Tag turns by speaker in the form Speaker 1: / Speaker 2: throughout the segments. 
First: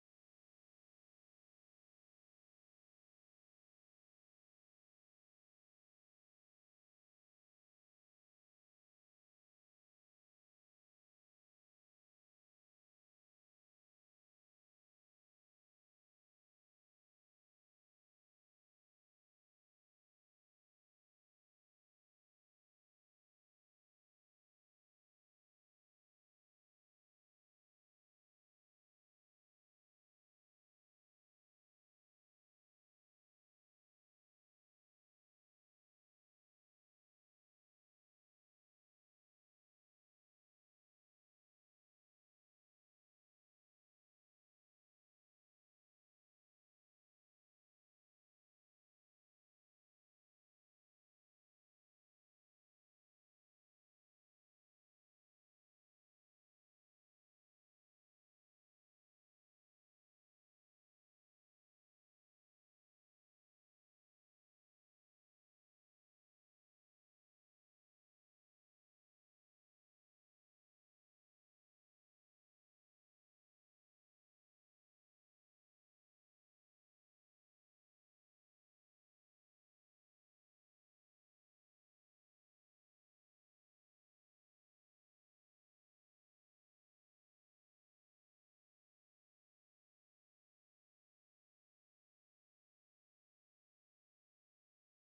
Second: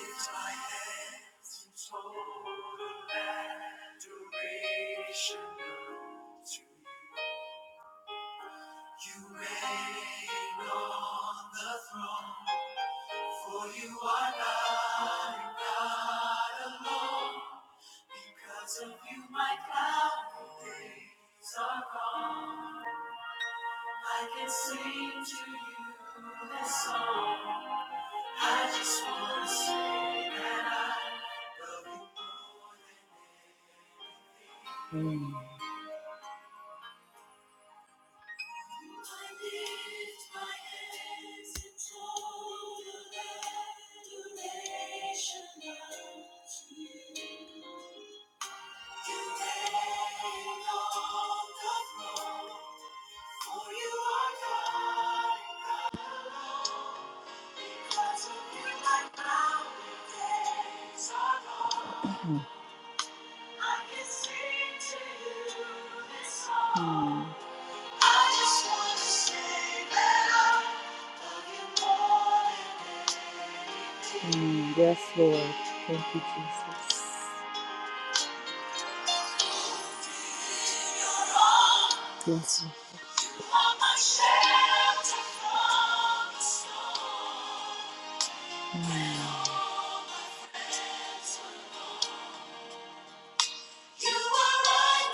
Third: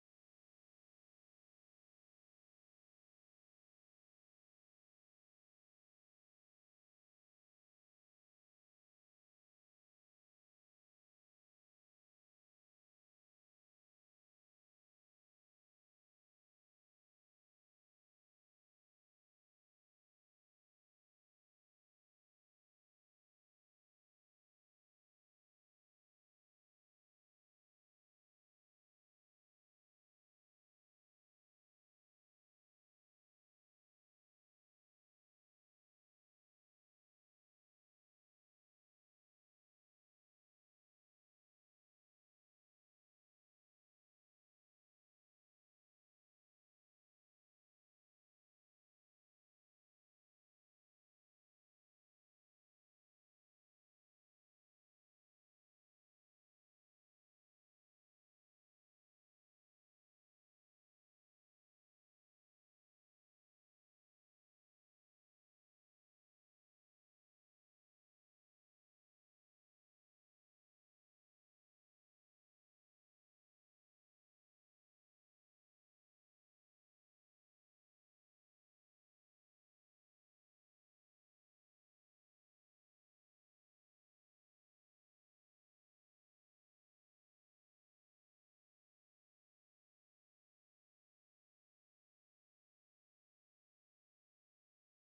Speaker 1: Lift my hands in total adoration unto you. You on the throne, for you are God and God alone. Because of you, my cloudy days are gone. I can sing to you this song. I just wanna say that I love you more. than. Mm. Mm, yes, Lord. Thank you, Jesus. Yes, Lord. Mm. right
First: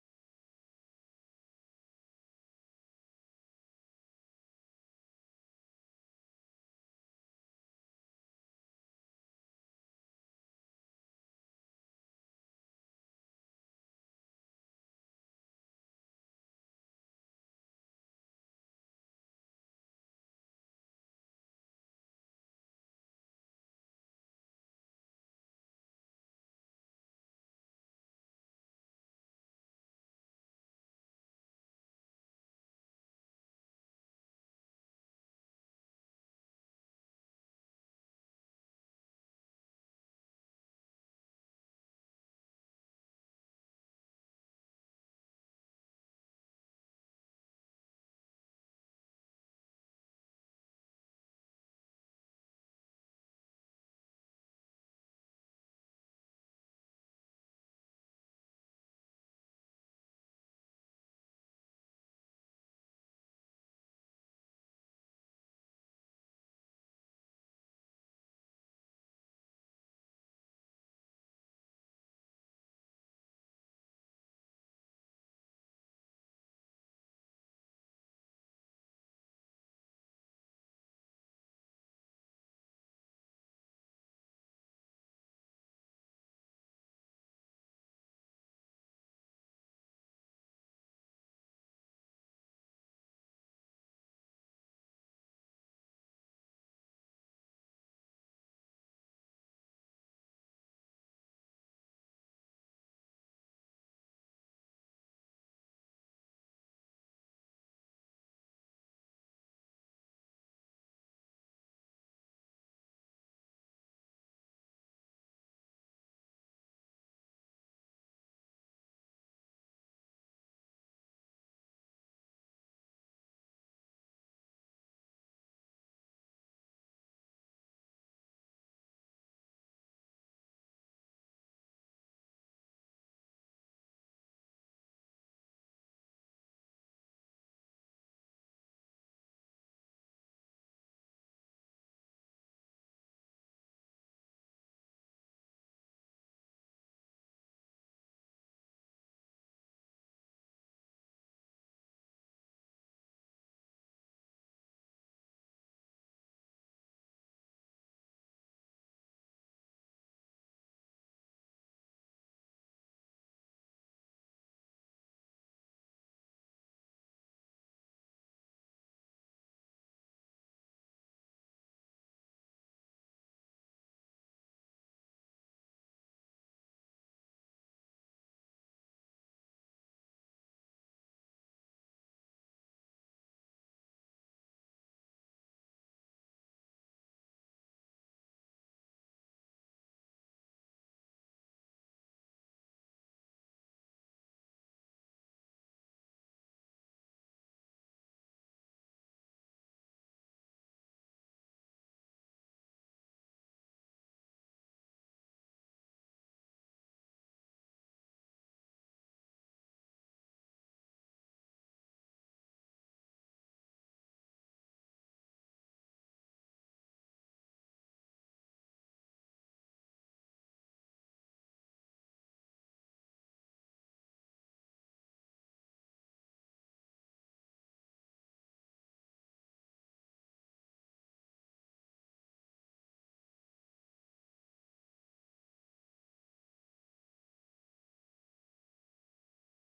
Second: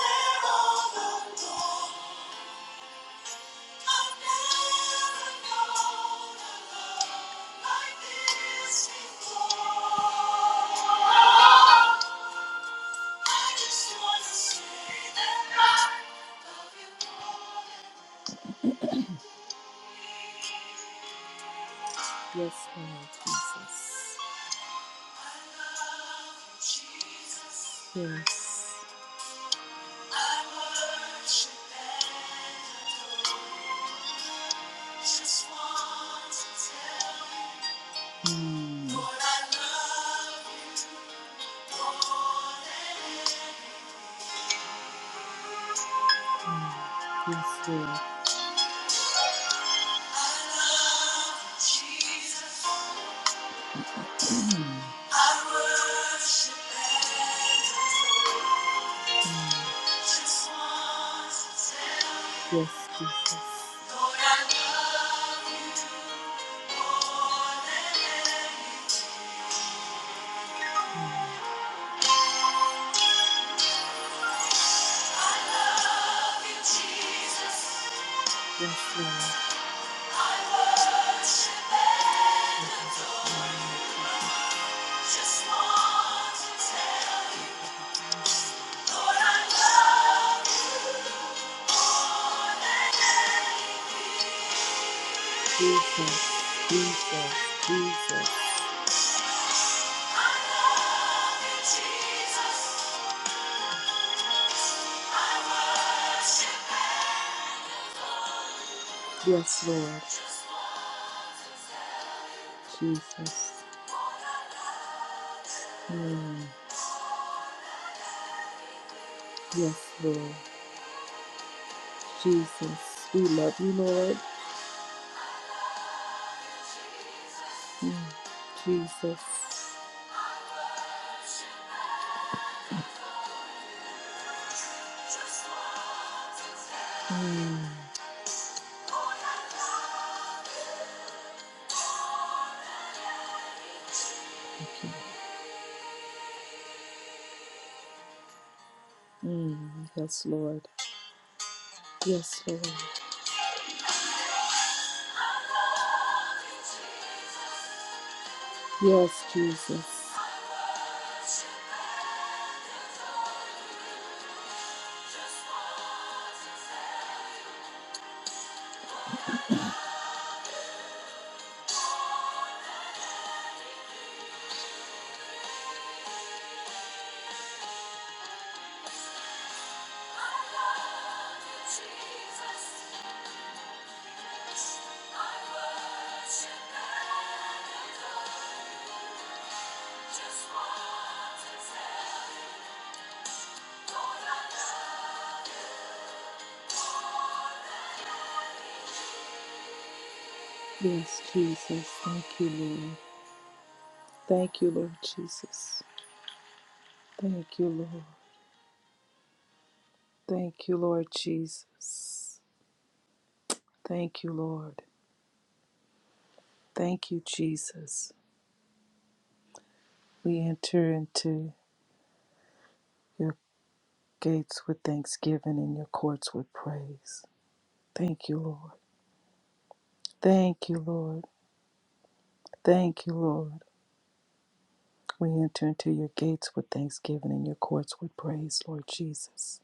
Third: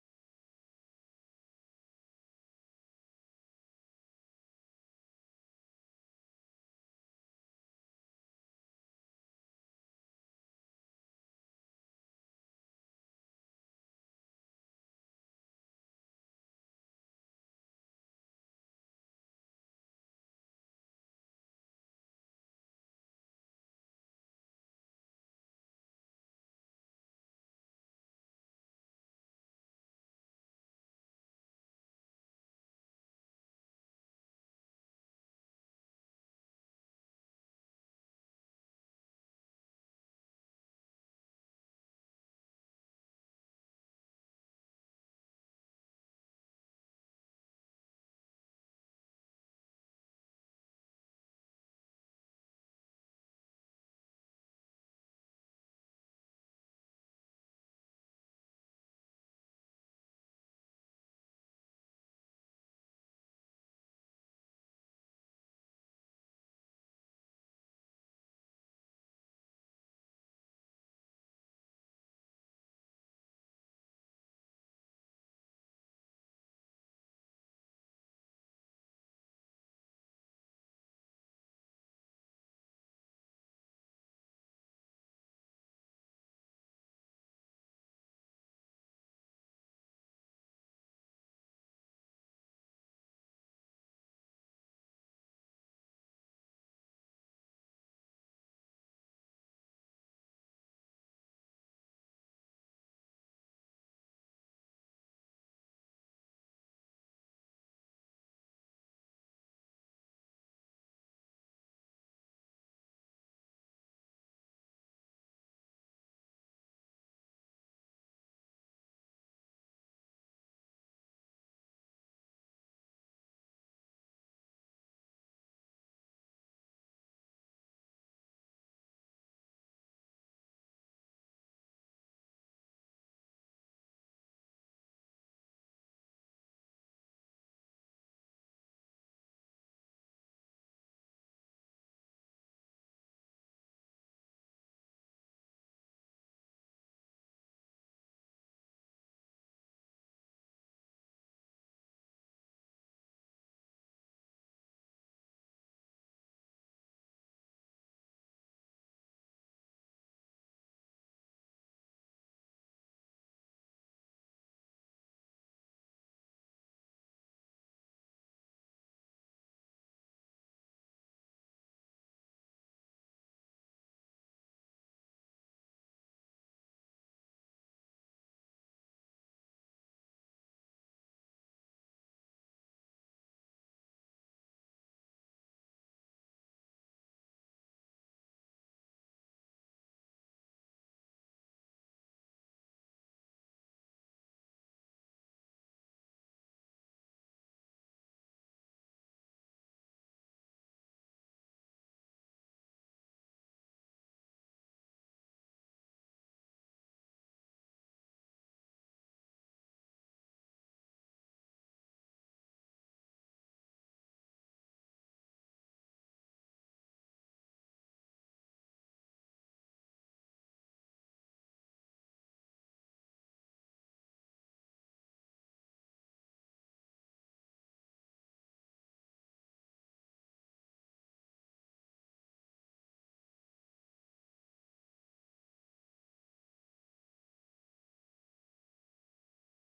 Speaker 1: Yes, Lord Jesus. Yes. Just want to tell you. Mm. Yes, Lord. Yes, Jesus. Yes, Lord. Just Lord, Jesus, Jesus, Jesus. Yes, Lord, Jesus. Mm. Yes, Lord, Jesus. We love you, Lord. Mm. Jesus. Mm. Lord, you. Mm. Yes, Lord. Yes, Lord. Yes, Jesus. Yes, Jesus. Thank you, Lord. Thank you, Lord Jesus. Thank you, Lord. Thank you, Lord Jesus. Thank you, Lord. Thank you, Jesus. We enter into your gates with thanksgiving and your courts with praise. Thank you, Lord. Thank you, Lord. Thank you, Lord. We enter into your gates with thanksgiving and your courts with praise, Lord Jesus.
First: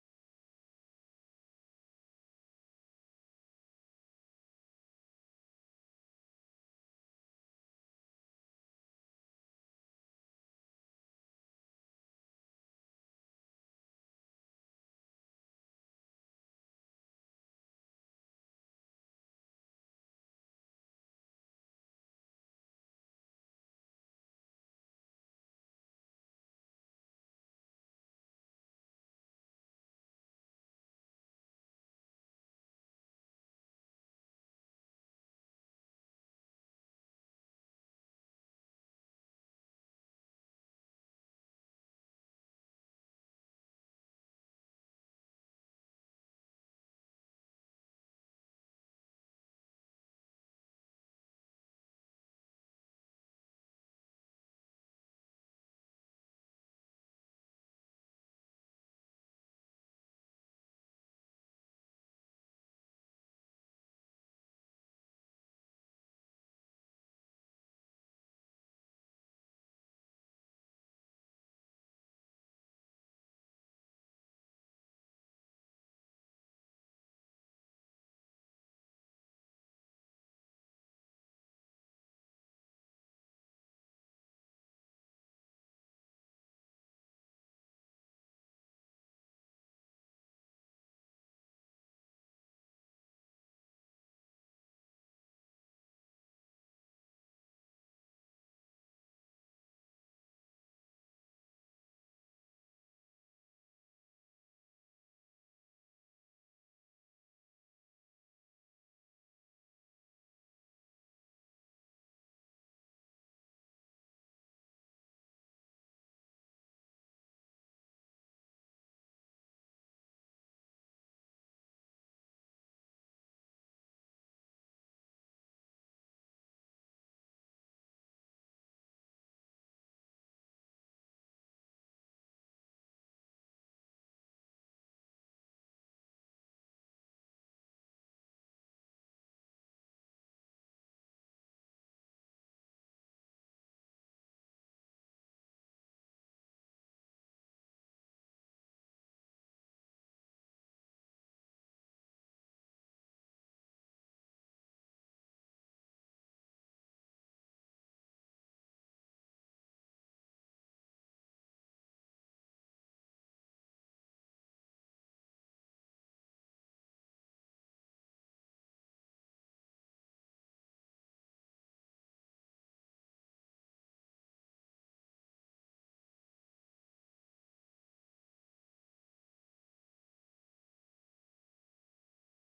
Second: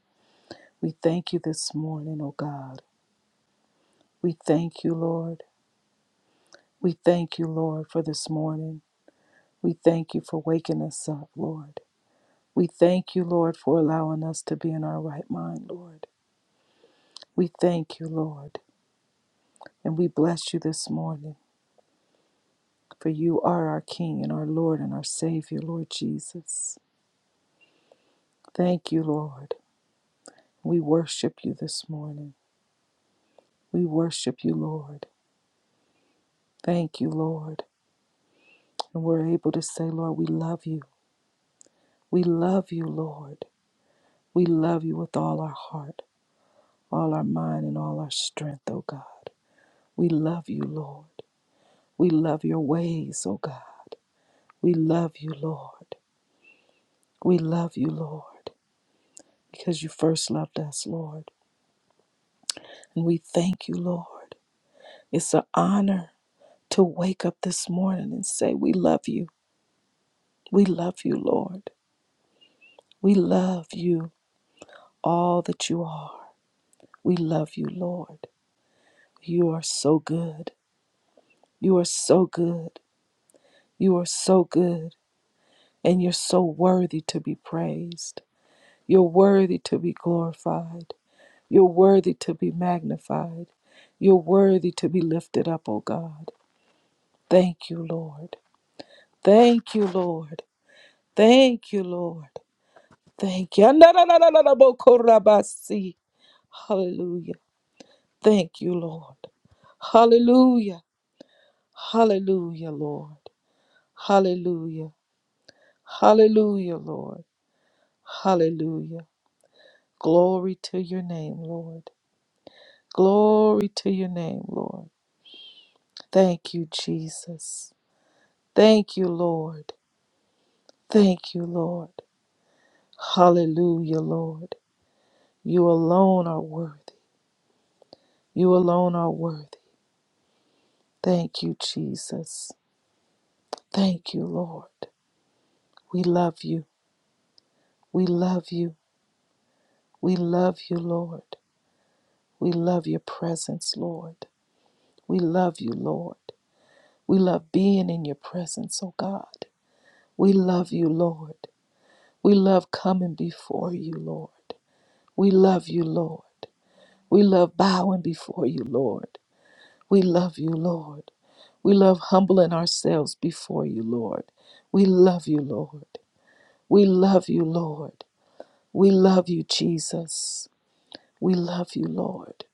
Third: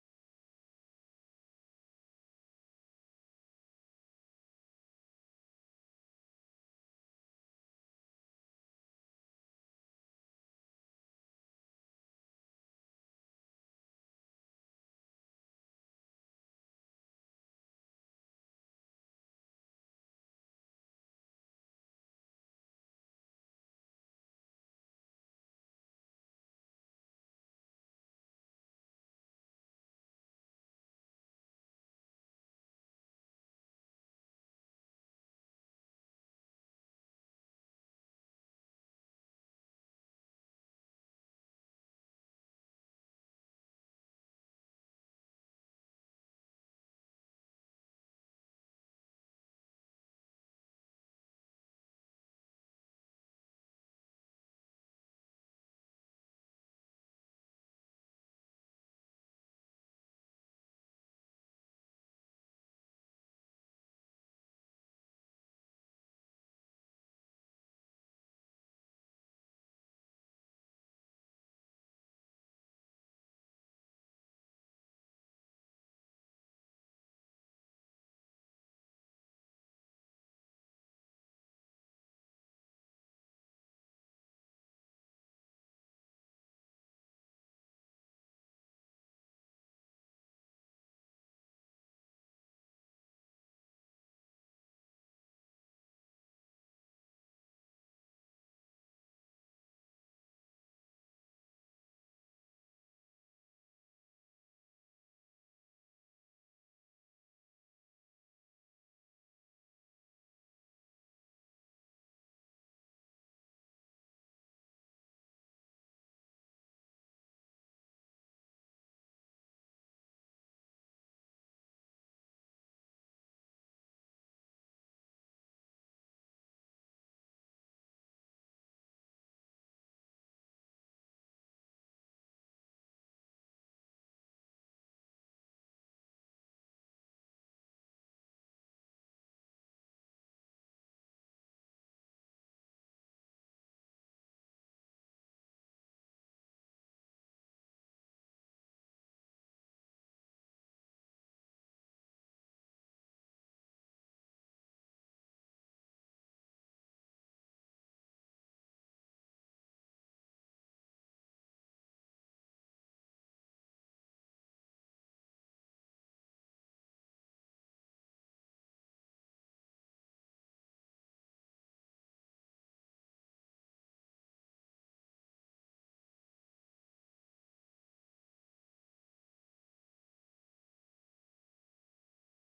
Speaker 1: We thank you this morning, O God. We thank you, Lord. We thank you, Lord, for this morning. We thank you for waking us up, Lord. We thank you, Lord, for allowing us to be in our right mind, Lord. We thank you, Lord. And we bless you this morning, for you are our King and our Lord and our Savior, Lord Jesus. Thank you, Lord. We worship you this morning. We worship you, Lord. Thank you, Lord. And we're able to say, Lord, we love you. We love you, Lord. We love you with all our heart, all our mind, and all our strength, O God. We love you, Lord. We love your ways, O God. We love you, Lord. We love you, Lord, because you first loved us, Lord. And we thank you, Lord. It's an honor to wake up this morning and say, We love you. We love you, Lord. We love you, all that you are. We love you, Lord. You are so good. You are so good. You are so good. And you're so worthy to be praised. You're worthy to be glorified. You're worthy to be magnified. You're worthy to be lifted up, O God. Thank you, Lord. Thank you, Lord. Thank you, Lord. Thank you. Na- Hallelujah. Thank you, Lord. Hallelujah. Hallelujah, Lord. Hallelujah. Hallelujah, Lord. Hallelujah. Glory to your name, Lord. Glory to your name, Lord. Thank you, Jesus. Thank you, Lord. Thank you, Lord. Hallelujah, Lord. You alone are worthy. You alone are worthy. Thank you, Jesus. Thank you, Lord. We love you. We love you. We love you, Lord. We love your presence, Lord. We love you, Lord. We love being in your presence, oh God. We love you, Lord. We love coming before you, Lord. We love you, Lord. We love bowing before you, Lord. We love you, Lord. We love humbling ourselves before you, Lord. We love you, Lord. We love you, Lord. We love you, Jesus. We love you, Lord.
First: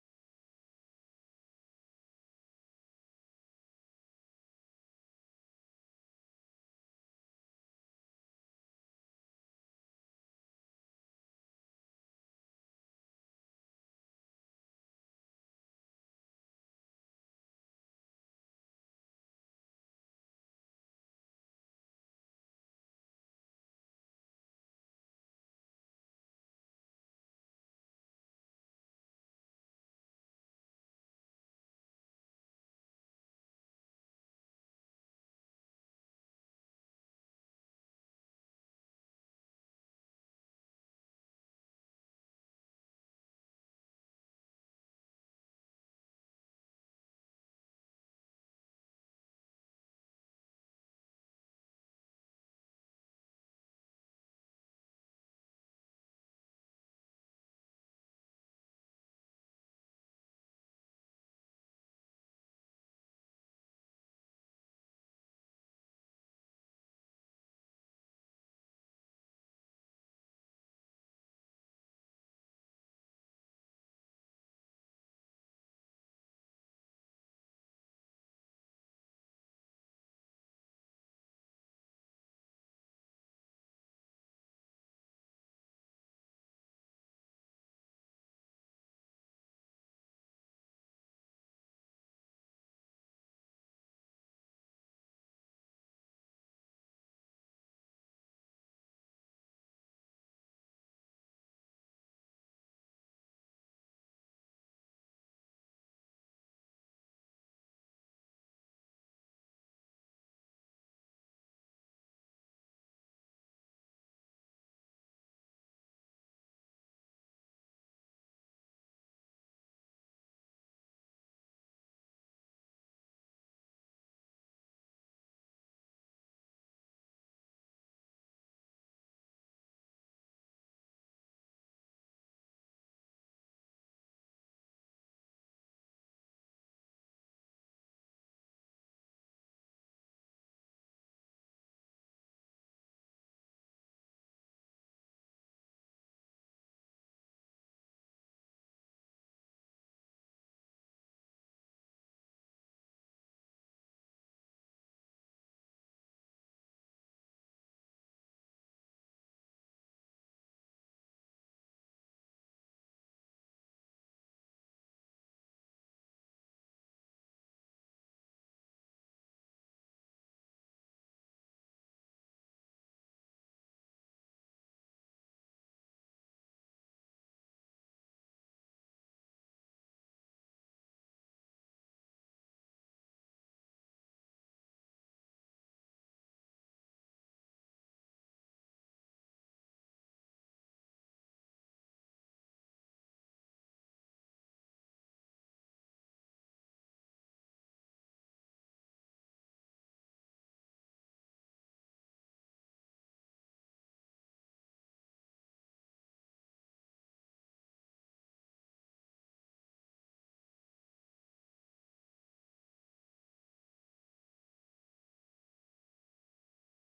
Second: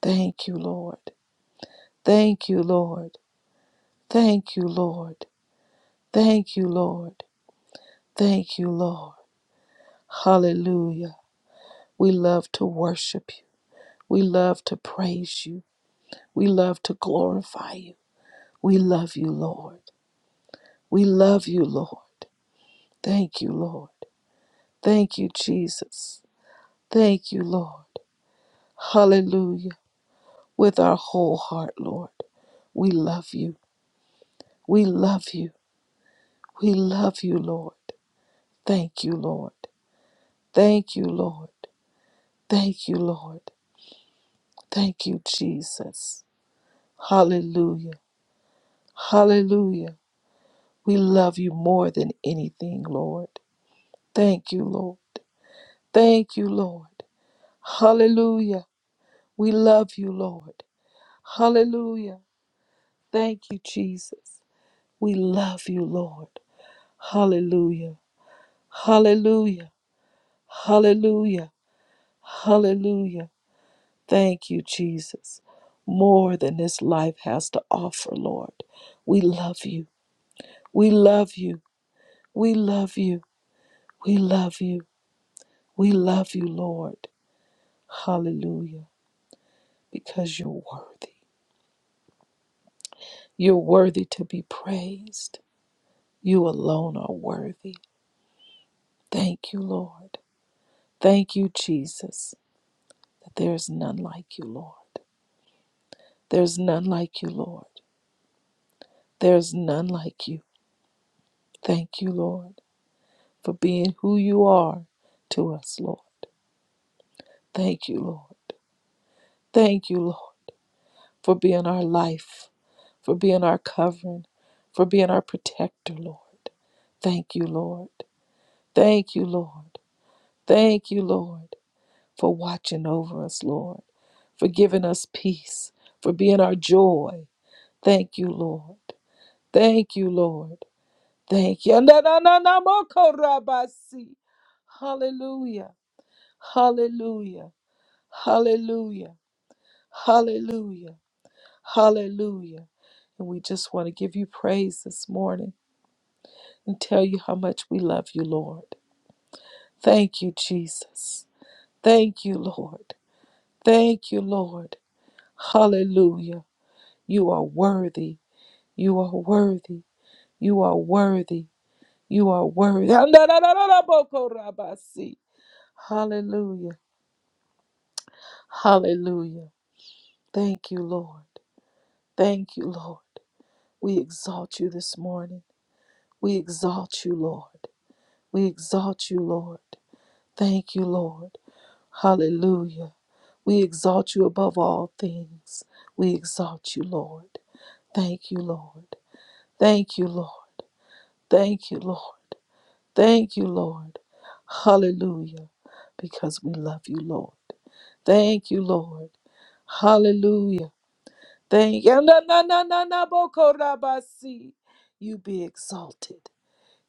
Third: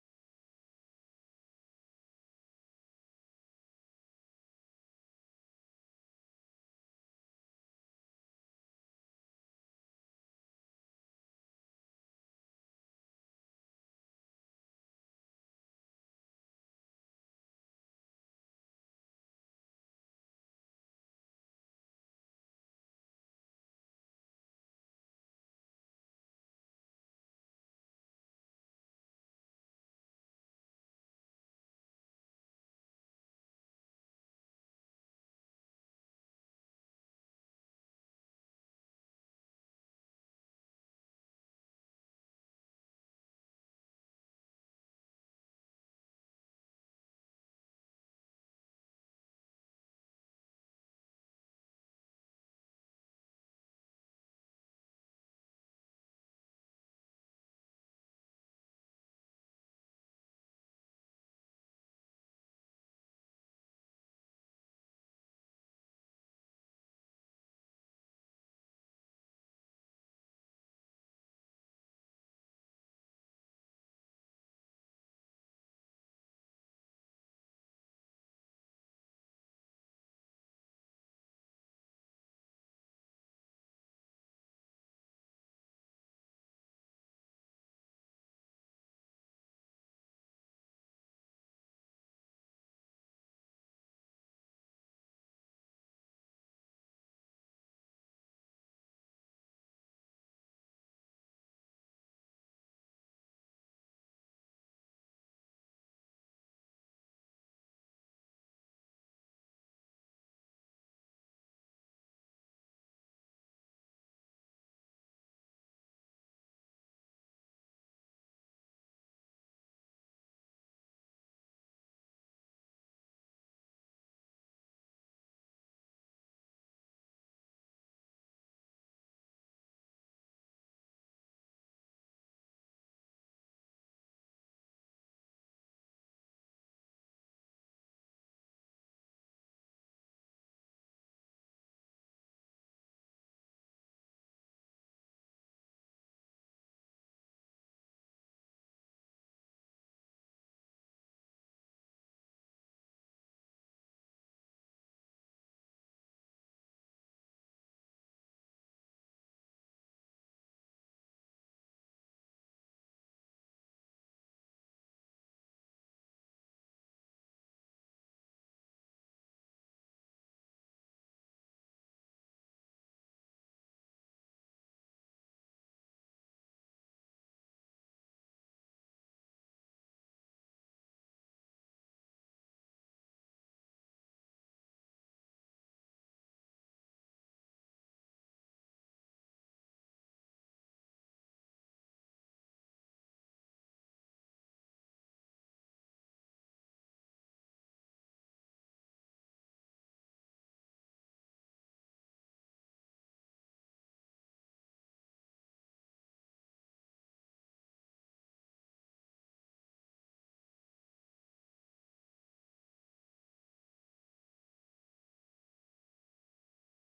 Speaker 1: Thank you, Lord. Thank you, Lord. Thank you, Lord. Thank you, Lord. Thank you, Lord. Hallelujah. We love to worship you. We love to praise you. We love to glorify you. We love you, Lord. We love you, Lord. Thank you, Lord. Thank you, Jesus. Thank you, Lord. Hallelujah. With our whole heart, Lord. We love you. We love you. We love you, Lord. Thank you, Lord. Thank you, Lord. Thank you, Lord. Thank you, Jesus. Hallelujah. Hallelujah. We love you more than anything, Lord. Thank you, Lord. Thank you, Lord. Hallelujah. We love you, Lord. Hallelujah. Thank you, Jesus. We love you, Lord. Hallelujah. Hallelujah. Hallelujah. Hallelujah. Thank you, Jesus. More than this life has to offer, Lord. We love you. We love you. We love you. We love you. We love you, Lord. Hallelujah. Because you're worthy. You're worthy to be praised. You alone are worthy. Thank you, Lord. Thank you, Jesus, that there is none like you, Lord. There's none like you, Lord. There's none like you. Thank you, Lord. for being who you are to us, Lord. Thank you, Lord. Thank you, Lord, for being our life, for being our covering, for being our protector, Lord. Thank you, Lord. Thank you, Lord. Thank you, Lord, for watching over us, Lord, for giving us peace, for being our joy. Thank you, Lord. Thank you, Lord. Thank you. Na- na- na- na- mo- ko- ra- ba- si. Hallelujah. Hallelujah. Hallelujah. Hallelujah. Hallelujah. And we just want to give you praise this morning and tell you how much we love you, Lord. Thank you, Jesus. Thank you, Lord. Thank you, Lord. Hallelujah. You are worthy. You are worthy. You are worthy. You are worthy. Hallelujah. Hallelujah. Thank you, Lord. Thank you, Lord. We exalt you this morning. We exalt you, Lord. We exalt you, Lord. Thank you, Lord. Hallelujah. We exalt you above all things. We exalt you, Lord. Thank you, Lord. Thank you, Lord. Thank you, Lord. Thank you, Lord. Hallelujah. Because we love you, Lord. Thank you, Lord. Hallelujah. Thank you. You be exalted.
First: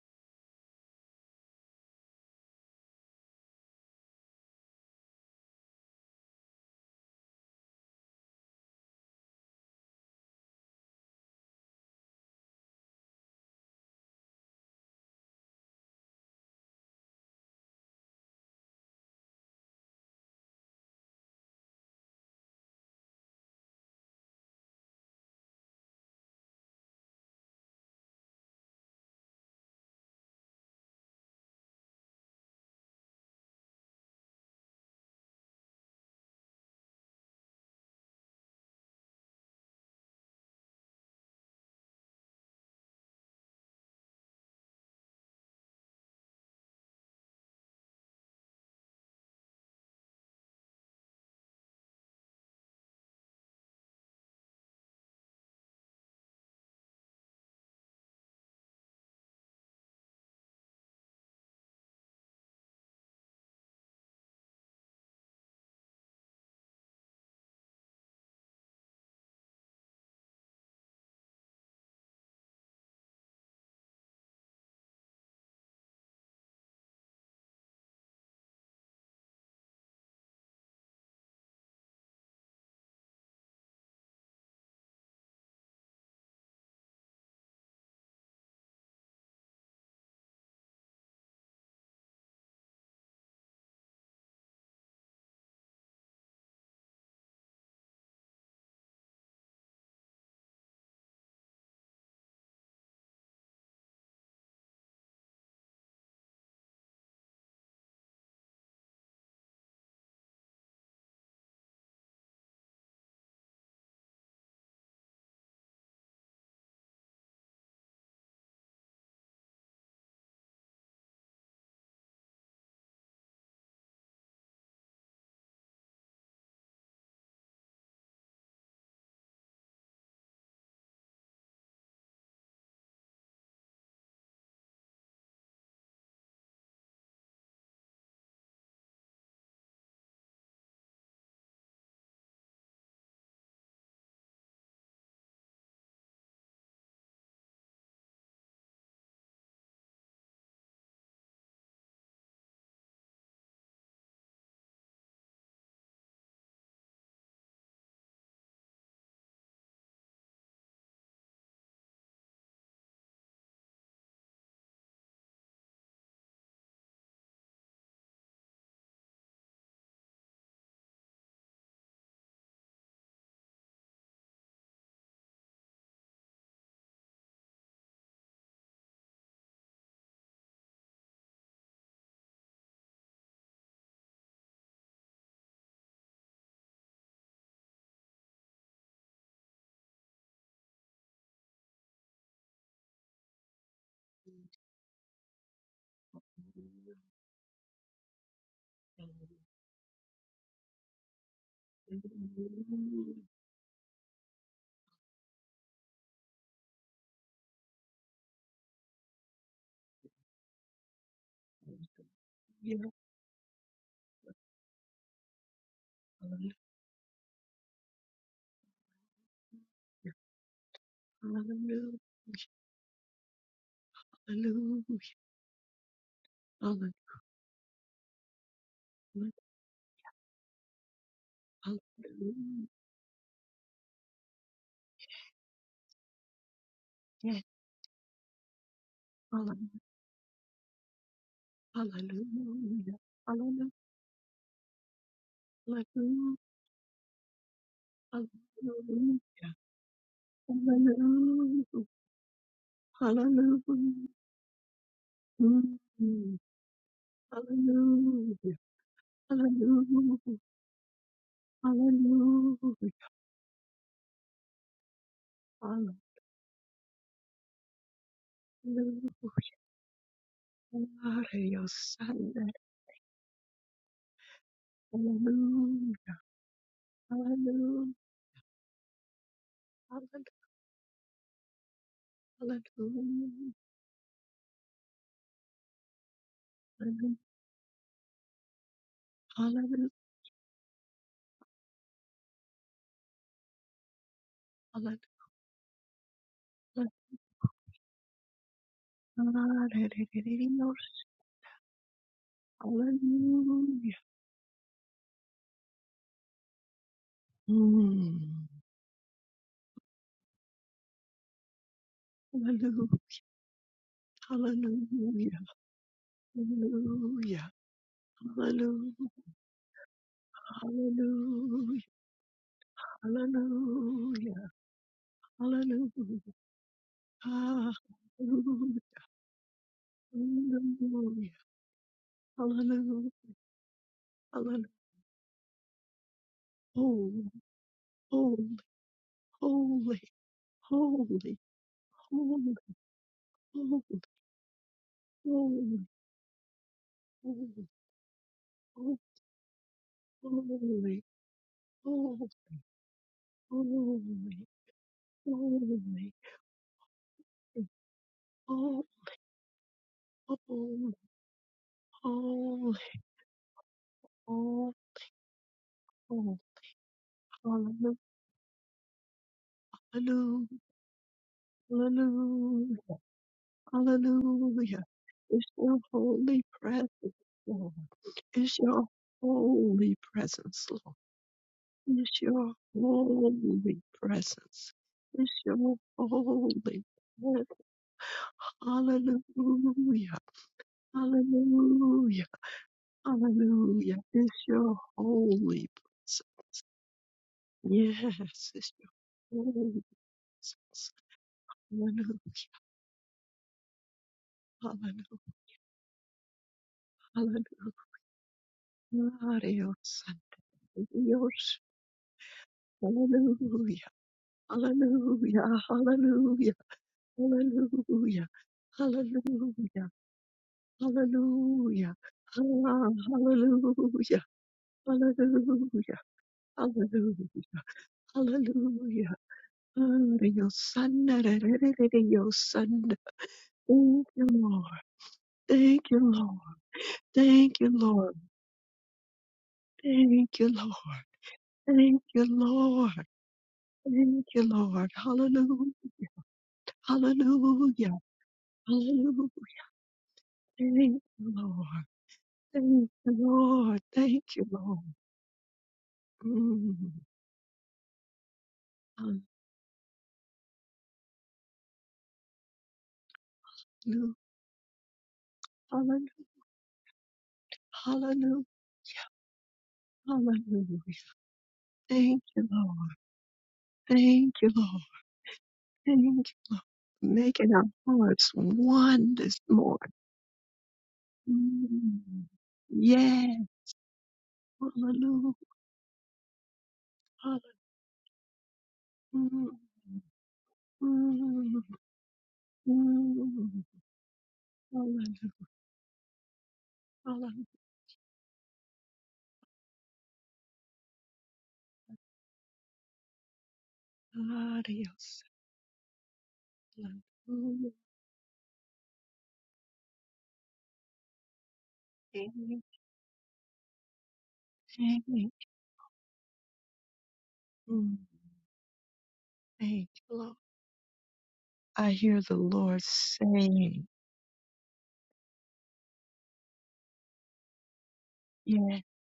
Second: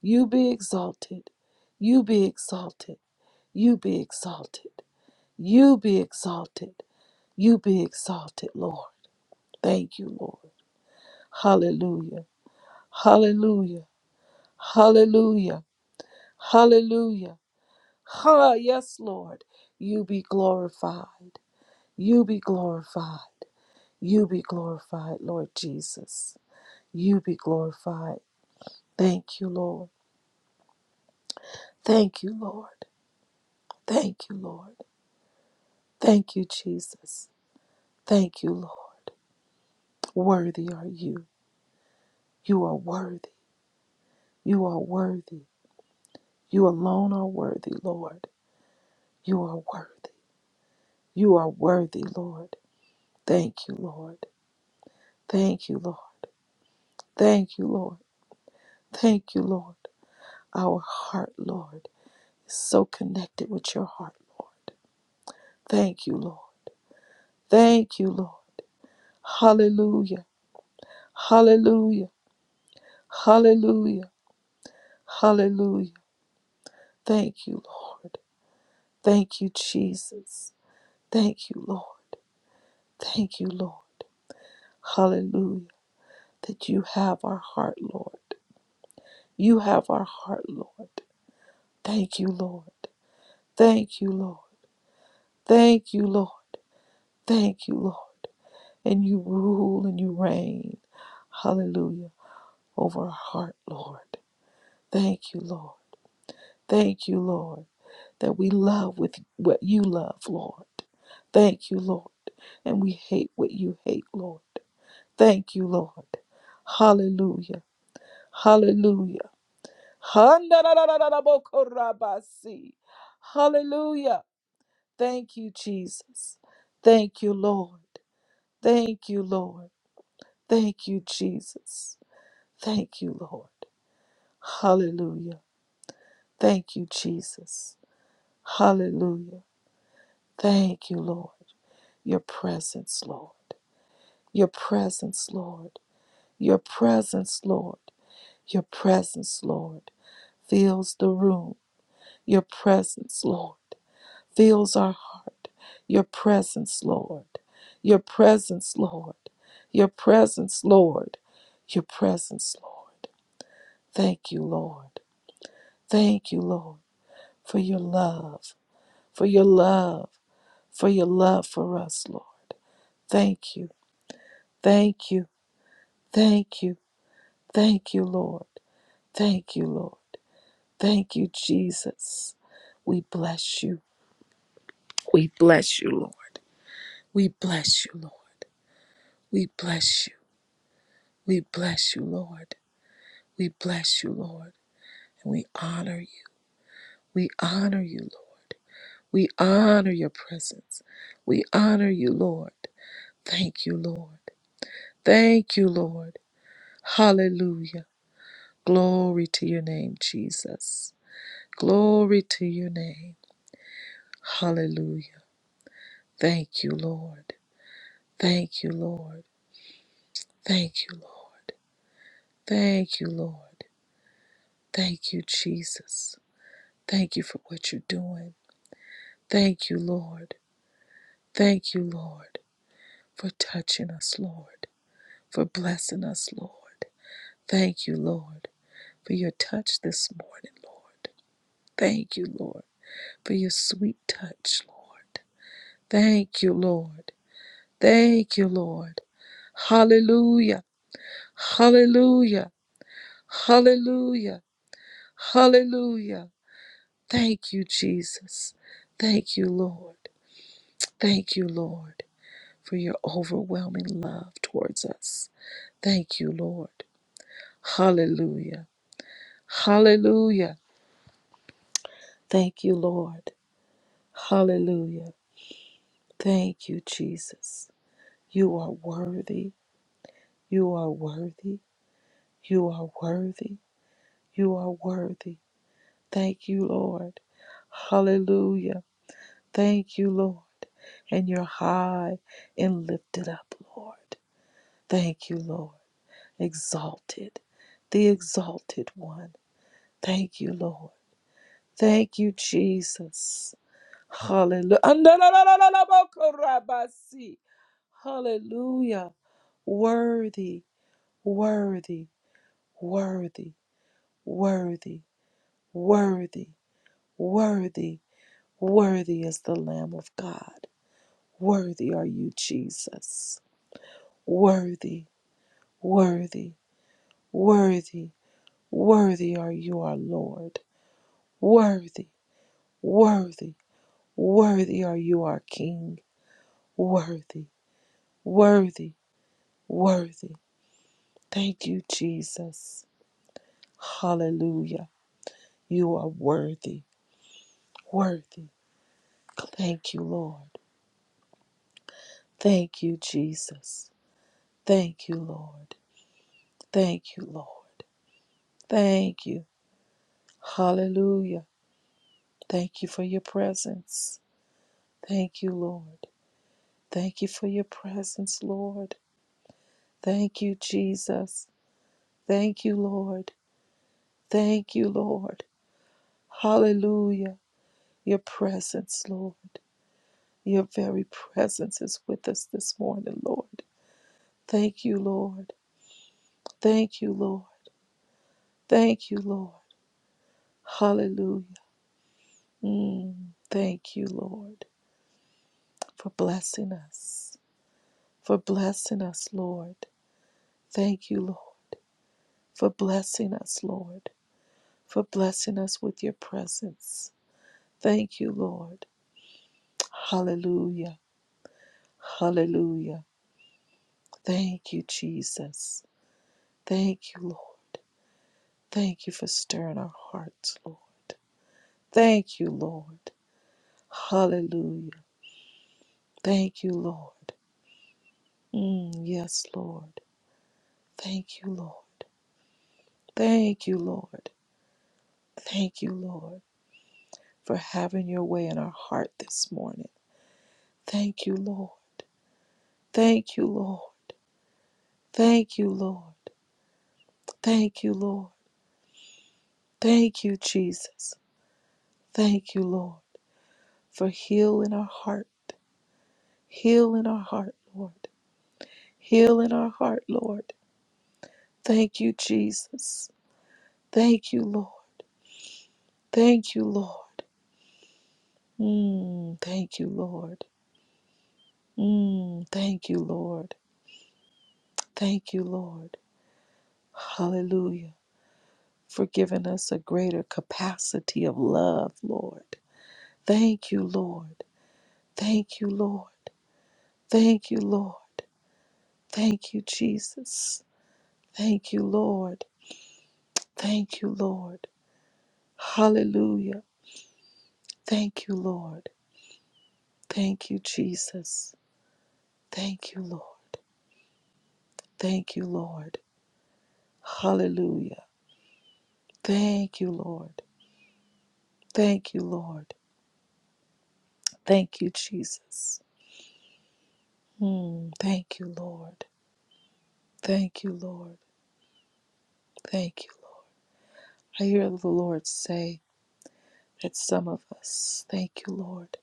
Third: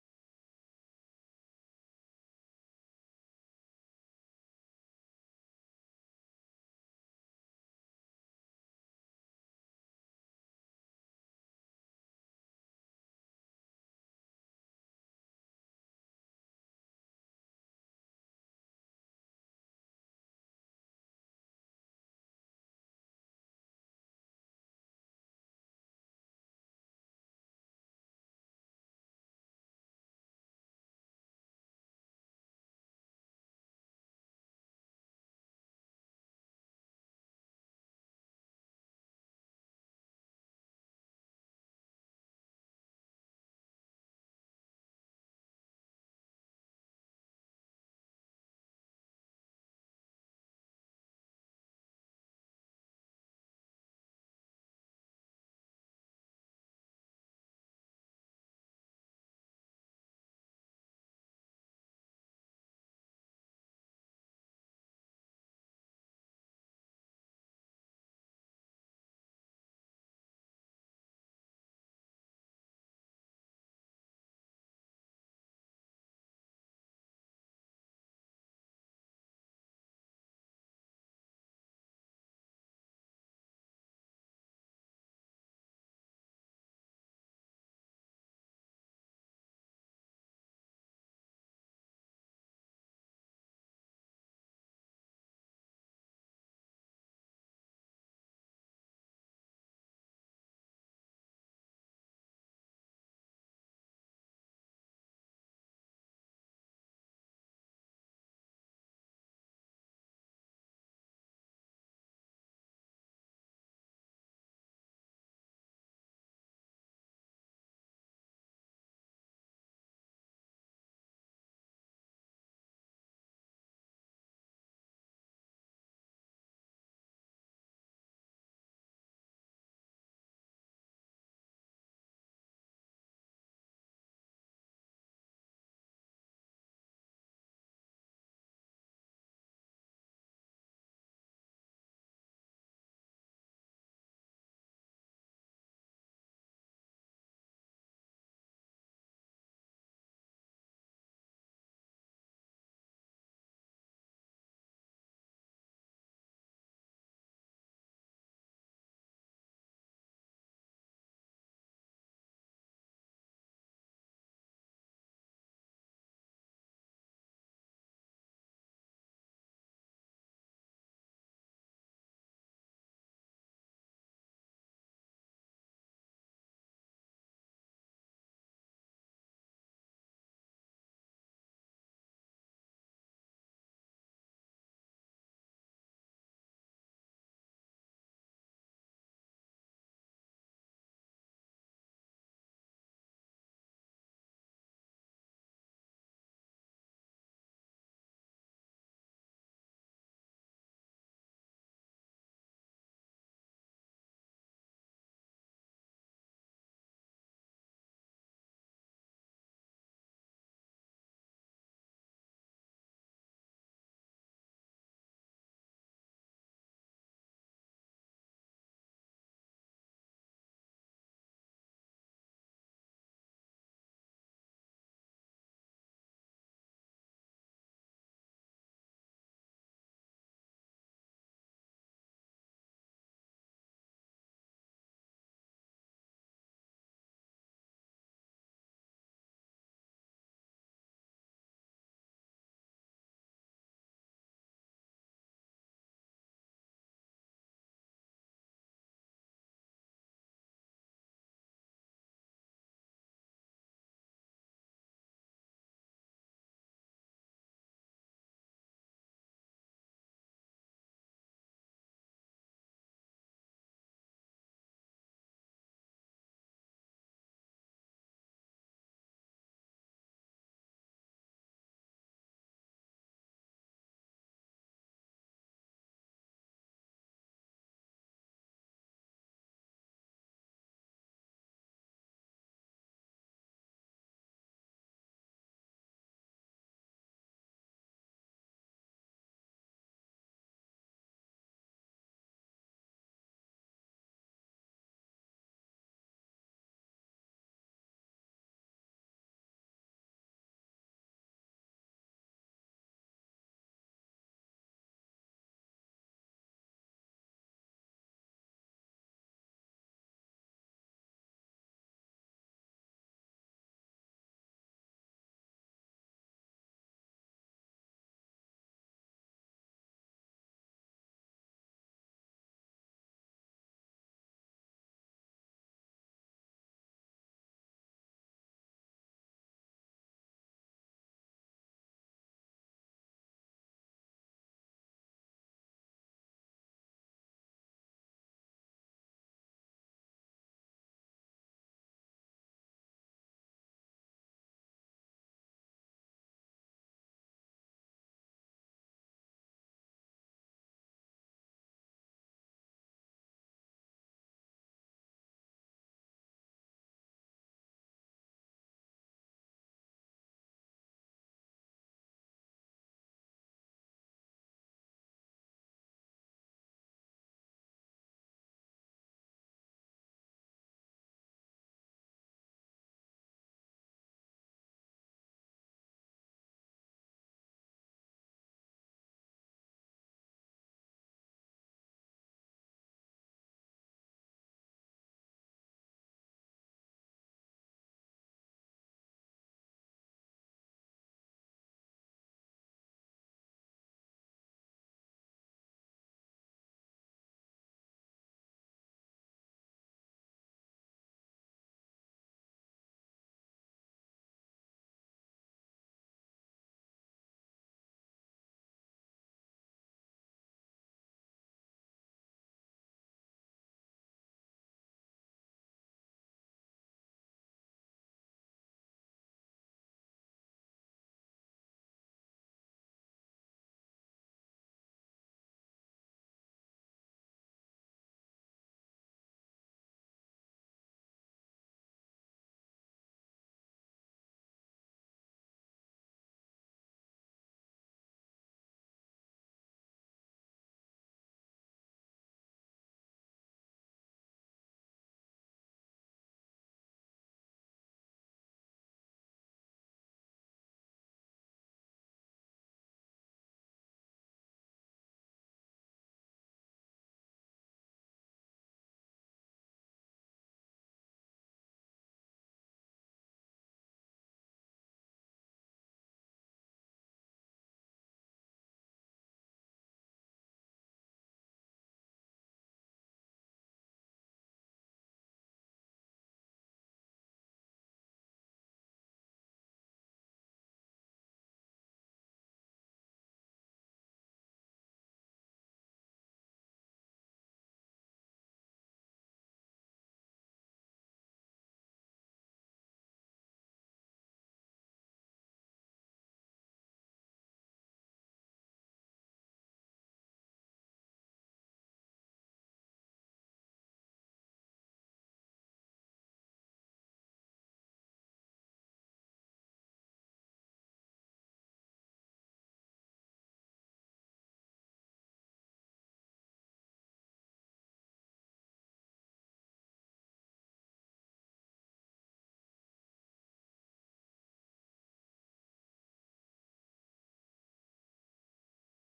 Speaker 1: You be exalted. You be exalted. You be exalted. You be exalted. You be exalted, Lord. Thank you, Lord. Hallelujah. Hallelujah. Hallelujah. Hallelujah. Ha, yes, Lord. You be glorified. You be glorified. You be glorified, Lord Jesus. You be glorified. Thank you, Lord. Thank you, Lord. Thank you, Lord. Thank you, Jesus. Thank you, Lord. Worthy are you. You are worthy. You are worthy. You alone are worthy, Lord. You are worthy. You are worthy, Lord. Thank you, Lord. Thank you, Lord. Thank you, Lord. Thank you, Lord. Our heart, Lord, is so connected with your heart, Lord. Thank you, Lord. Thank you, Lord. Hallelujah. Hallelujah. Hallelujah. Hallelujah. Thank you, Lord. Thank you, Jesus. Thank you, Lord. Thank you, Lord. Hallelujah. That you have our heart, Lord. You have our heart, Lord. Thank you, Lord. Thank you, Lord. Thank you, Lord. Thank you, Lord. And you rule and you reign. Hallelujah. Over our heart, Lord. Thank you, Lord. Thank you, Lord. That we love with what you love, Lord. Thank you, Lord. And we hate what you hate, Lord. Thank you, Lord. Hallelujah. Hallelujah. Handarabokorabasi. Hallelujah. Thank you, Jesus. Thank you, Lord. Thank you, Lord. Thank you, Jesus. Thank you, Lord. Hallelujah. Thank you, Jesus. Hallelujah. Thank you, Lord. Your presence, Lord. Your presence, Lord. Your presence, Lord. Your presence, Lord. Fills the room. Your presence, Lord. fills our heart. Your presence, Lord. Your presence, Lord. Your presence, Lord. Your presence, Lord. Thank you, Lord. Thank you, Lord, for your love, for your love, for your love for us, Lord. Thank you. Thank you. Thank you. Thank you, Lord. Thank you, Lord. Thank you, Jesus. We bless you. We bless you, Lord. We bless you, Lord. We bless you. We bless you, Lord. We bless you, Lord. And we honor you.
Speaker 2: Hallelujah,
Speaker 1: We honor you, Lord. We
Speaker 2: hallelujah,
Speaker 1: honor your presence. We honor you,
Speaker 2: hallelujah,
Speaker 1: Lord.
Speaker 2: hallelujah,
Speaker 1: Thank you, Lord. Thank you, Lord. Hallelujah. Glory to your name, Jesus. Glory to your name. Hallelujah.
Speaker 2: hallelujah,
Speaker 1: Thank you, Lord. Thank you, Lord.
Speaker 2: yes,
Speaker 1: Thank you, Lord.
Speaker 2: hallelujah,
Speaker 1: Thank you, Lord.
Speaker 2: hallelujah, hallelujah,
Speaker 1: Thank you, Jesus. Thank you for what you're doing. Thank you, Lord. Thank you, Lord, for touching us, Lord, for blessing us, Lord. Thank you, Lord, for your touch this morning, Lord. Thank you, Lord, for your sweet touch, Lord.
Speaker 2: hallelujah,
Speaker 1: Thank you, Lord.
Speaker 2: hallelujah.
Speaker 1: Thank
Speaker 2: hallelujah.
Speaker 1: you, Lord. Hallelujah. Hallelujah. Hallelujah.
Speaker 2: Mm,
Speaker 1: Hallelujah. Thank you, Jesus.
Speaker 2: Hallelujah,
Speaker 1: Thank you, Lord.
Speaker 2: hallelujah,
Speaker 1: Thank you, Lord. for
Speaker 2: hallelujah,
Speaker 1: your overwhelming love towards us.
Speaker 2: hallelujah.
Speaker 1: Thank you, Lord. Hallelujah. Hallelujah.
Speaker 2: Glory, your son,
Speaker 1: Thank you, Lord. Hallelujah.
Speaker 2: hallelujah,
Speaker 1: Thank you, Jesus.
Speaker 2: hallelujah.
Speaker 1: You are worthy.
Speaker 2: Holland,
Speaker 1: You are worthy.
Speaker 2: Holland,
Speaker 1: You are
Speaker 2: ooh,
Speaker 1: worthy. You are worthy. Thank you,
Speaker 2: Holland,
Speaker 1: Lord. Hallelujah.
Speaker 2: Holland,
Speaker 1: Thank you, Lord. And you're high and lifted up, Lord. Thank you, Lord. Exalted, the exalted one.
Speaker 2: Holland,
Speaker 1: Thank you, Lord. Thank you,
Speaker 2: Holland,
Speaker 1: Jesus.
Speaker 2: Hallelujah. hallelujah.
Speaker 1: Hallelujah. Andalalalalalabokorabasi.
Speaker 2: Mm.
Speaker 1: Hallelujah. Worthy, worthy,
Speaker 2: Hallelujah.
Speaker 1: worthy, worthy, worthy,
Speaker 2: Hallelujah.
Speaker 1: worthy, worthy is the Lamb of God.
Speaker 2: Hallelujah.
Speaker 1: Worthy are you,
Speaker 2: Hallelujah.
Speaker 1: Jesus.
Speaker 2: Hallelujah.
Speaker 1: Worthy,
Speaker 2: Hallelujah. Hallelujah.
Speaker 1: worthy,
Speaker 2: Ah,
Speaker 1: worthy,
Speaker 2: Hallelujah.
Speaker 1: worthy are you, our Lord.
Speaker 2: Hallelujah.
Speaker 1: Worthy,
Speaker 2: Hallelujah.
Speaker 1: worthy,
Speaker 2: Hallelujah.
Speaker 1: worthy are you, our King.
Speaker 2: Holy,
Speaker 1: Worthy,
Speaker 2: holy,
Speaker 1: worthy, worthy.
Speaker 2: holy,
Speaker 1: Thank you,
Speaker 2: holy, holy,
Speaker 1: Jesus. Hallelujah.
Speaker 2: holy,
Speaker 1: You are worthy,
Speaker 2: holy, holy,
Speaker 1: worthy.
Speaker 2: holy,
Speaker 1: Thank you,
Speaker 2: holy,
Speaker 1: Lord.
Speaker 2: holy,
Speaker 1: Thank you, Jesus.
Speaker 2: holy,
Speaker 1: Thank you, Lord.
Speaker 2: holy,
Speaker 1: Thank you, Lord.
Speaker 2: oh,
Speaker 1: Thank you.
Speaker 2: oh, oh,
Speaker 1: Hallelujah.
Speaker 2: oh,
Speaker 1: Thank you for your presence.
Speaker 2: oh,
Speaker 1: Thank you, Lord.
Speaker 2: oh,
Speaker 1: Thank you for your presence, Lord. Thank
Speaker 2: hallelujah,
Speaker 1: you, Jesus. Thank you,
Speaker 2: hallelujah,
Speaker 1: Lord. Thank
Speaker 2: hallelujah.
Speaker 1: you,
Speaker 2: Is
Speaker 1: Lord.
Speaker 2: your holy presence,
Speaker 1: Hallelujah.
Speaker 2: Lord.
Speaker 1: Your
Speaker 2: Is your
Speaker 1: presence, Lord.
Speaker 2: holy
Speaker 1: Your
Speaker 2: presence, Lord.
Speaker 1: very presence is
Speaker 2: Is
Speaker 1: with us
Speaker 2: your
Speaker 1: this morning, Lord.
Speaker 2: holy presence.
Speaker 1: Thank you,
Speaker 2: Is
Speaker 1: Lord.
Speaker 2: your holy
Speaker 1: Thank you, Lord.
Speaker 2: presence.
Speaker 1: Thank you, Lord.
Speaker 2: Hallelujah.
Speaker 1: Hallelujah.
Speaker 2: Hallelujah.
Speaker 1: Mm, thank
Speaker 2: Hallelujah.
Speaker 1: you,
Speaker 2: It's
Speaker 1: Lord,
Speaker 2: your holy
Speaker 1: for
Speaker 2: presence.
Speaker 1: blessing us.
Speaker 2: Yes,
Speaker 1: For
Speaker 2: it's your
Speaker 1: blessing us, Lord.
Speaker 2: holy presence.
Speaker 1: Thank you, Lord,
Speaker 2: Hallelujah.
Speaker 1: for blessing us, Lord. For
Speaker 2: Hallelujah.
Speaker 1: blessing us with your presence.
Speaker 2: Hallelujah.
Speaker 1: Thank you, Lord.
Speaker 2: Glorious and
Speaker 1: Hallelujah.
Speaker 2: Dios.
Speaker 1: Hallelujah.
Speaker 2: Hallelujah.
Speaker 1: Thank you,
Speaker 2: Hallelujah.
Speaker 1: Jesus.
Speaker 2: Hallelujah.
Speaker 1: Thank you, Lord.
Speaker 2: Hallelujah.
Speaker 1: Thank you for stirring
Speaker 2: Hallelujah.
Speaker 1: our hearts, Lord.
Speaker 2: Hallelujah.
Speaker 1: Thank you,
Speaker 2: Ah,
Speaker 1: Lord.
Speaker 2: Hallelujah.
Speaker 1: Hallelujah.
Speaker 2: Hallelujah.
Speaker 1: Thank you, Lord.
Speaker 2: Hallelujah.
Speaker 1: Mm, yes, Lord.
Speaker 2: Hallelujah.
Speaker 1: Thank you, Lord.
Speaker 2: Hallelujah.
Speaker 1: Thank you,
Speaker 2: Thank you,
Speaker 1: Lord.
Speaker 2: Lord.
Speaker 1: Thank
Speaker 2: Thank
Speaker 1: you,
Speaker 2: you, Lord.
Speaker 1: Lord, for
Speaker 2: Thank you,
Speaker 1: having
Speaker 2: Lord.
Speaker 1: your way in our heart this morning.
Speaker 2: Thank you, Lord.
Speaker 1: Thank you, Lord.
Speaker 2: Thank you, Lord.
Speaker 1: Thank you, Lord.
Speaker 2: Thank you, Lord.
Speaker 1: Thank you,
Speaker 2: Hallelujah.
Speaker 1: Lord. Thank you,
Speaker 2: Hallelujah.
Speaker 1: Lord.
Speaker 2: Hallelujah.
Speaker 1: Thank you,
Speaker 2: Thank you,
Speaker 1: Jesus.
Speaker 2: Lord.
Speaker 1: Thank you,
Speaker 2: Thank
Speaker 1: Lord,
Speaker 2: you, Lord.
Speaker 1: for
Speaker 2: Thank you,
Speaker 1: healing
Speaker 2: Lord.
Speaker 1: our heart.
Speaker 2: Mm.
Speaker 1: Heal in our heart, Lord. Heal in our heart, Lord. Thank you, Jesus.
Speaker 2: Hallelujah.
Speaker 1: Thank you, Lord.
Speaker 2: Hallelujah.
Speaker 1: Thank you, Lord.
Speaker 2: Hallelujah.
Speaker 1: Mm, thank you, Lord.
Speaker 2: Hallelujah. Thank
Speaker 1: Mm,
Speaker 2: you,
Speaker 1: thank
Speaker 2: Lord.
Speaker 1: you, Lord.
Speaker 2: Thank you, Lord.
Speaker 1: Thank you, Lord.
Speaker 2: Thank you for making our
Speaker 1: Hallelujah.
Speaker 2: hearts
Speaker 1: For
Speaker 2: one this
Speaker 1: giving us a
Speaker 2: morning.
Speaker 1: greater capacity of love,
Speaker 2: Mm.
Speaker 1: Lord.
Speaker 2: Yeah.
Speaker 1: Thank you, Lord.
Speaker 2: Hallelujah.
Speaker 1: Thank you, Lord. Thank you, Lord.
Speaker 2: Mm,
Speaker 1: Thank you, Jesus.
Speaker 2: mm,
Speaker 1: Thank you, Lord.
Speaker 2: mm.
Speaker 1: Thank you, Lord.
Speaker 2: Alan,
Speaker 1: Hallelujah.
Speaker 2: Alan,
Speaker 1: Thank you, Lord. Thank you, Jesus. Thank you, Lord.
Speaker 2: Adios,
Speaker 1: Thank you, Lord.
Speaker 2: Alan. Mm,
Speaker 1: Hallelujah. Thank you, Lord. Thank you,
Speaker 2: Amen,
Speaker 1: Lord. Thank you,
Speaker 2: amen.
Speaker 1: Jesus. Mm,
Speaker 2: Mm,
Speaker 1: thank you, Lord.
Speaker 2: Thank you, Lord.
Speaker 1: Thank you, Lord.
Speaker 2: I hear the Lord
Speaker 1: Thank you.
Speaker 2: saying,
Speaker 1: I hear the Lord say that some of us, thank you,
Speaker 2: Yeah,
Speaker 1: Lord,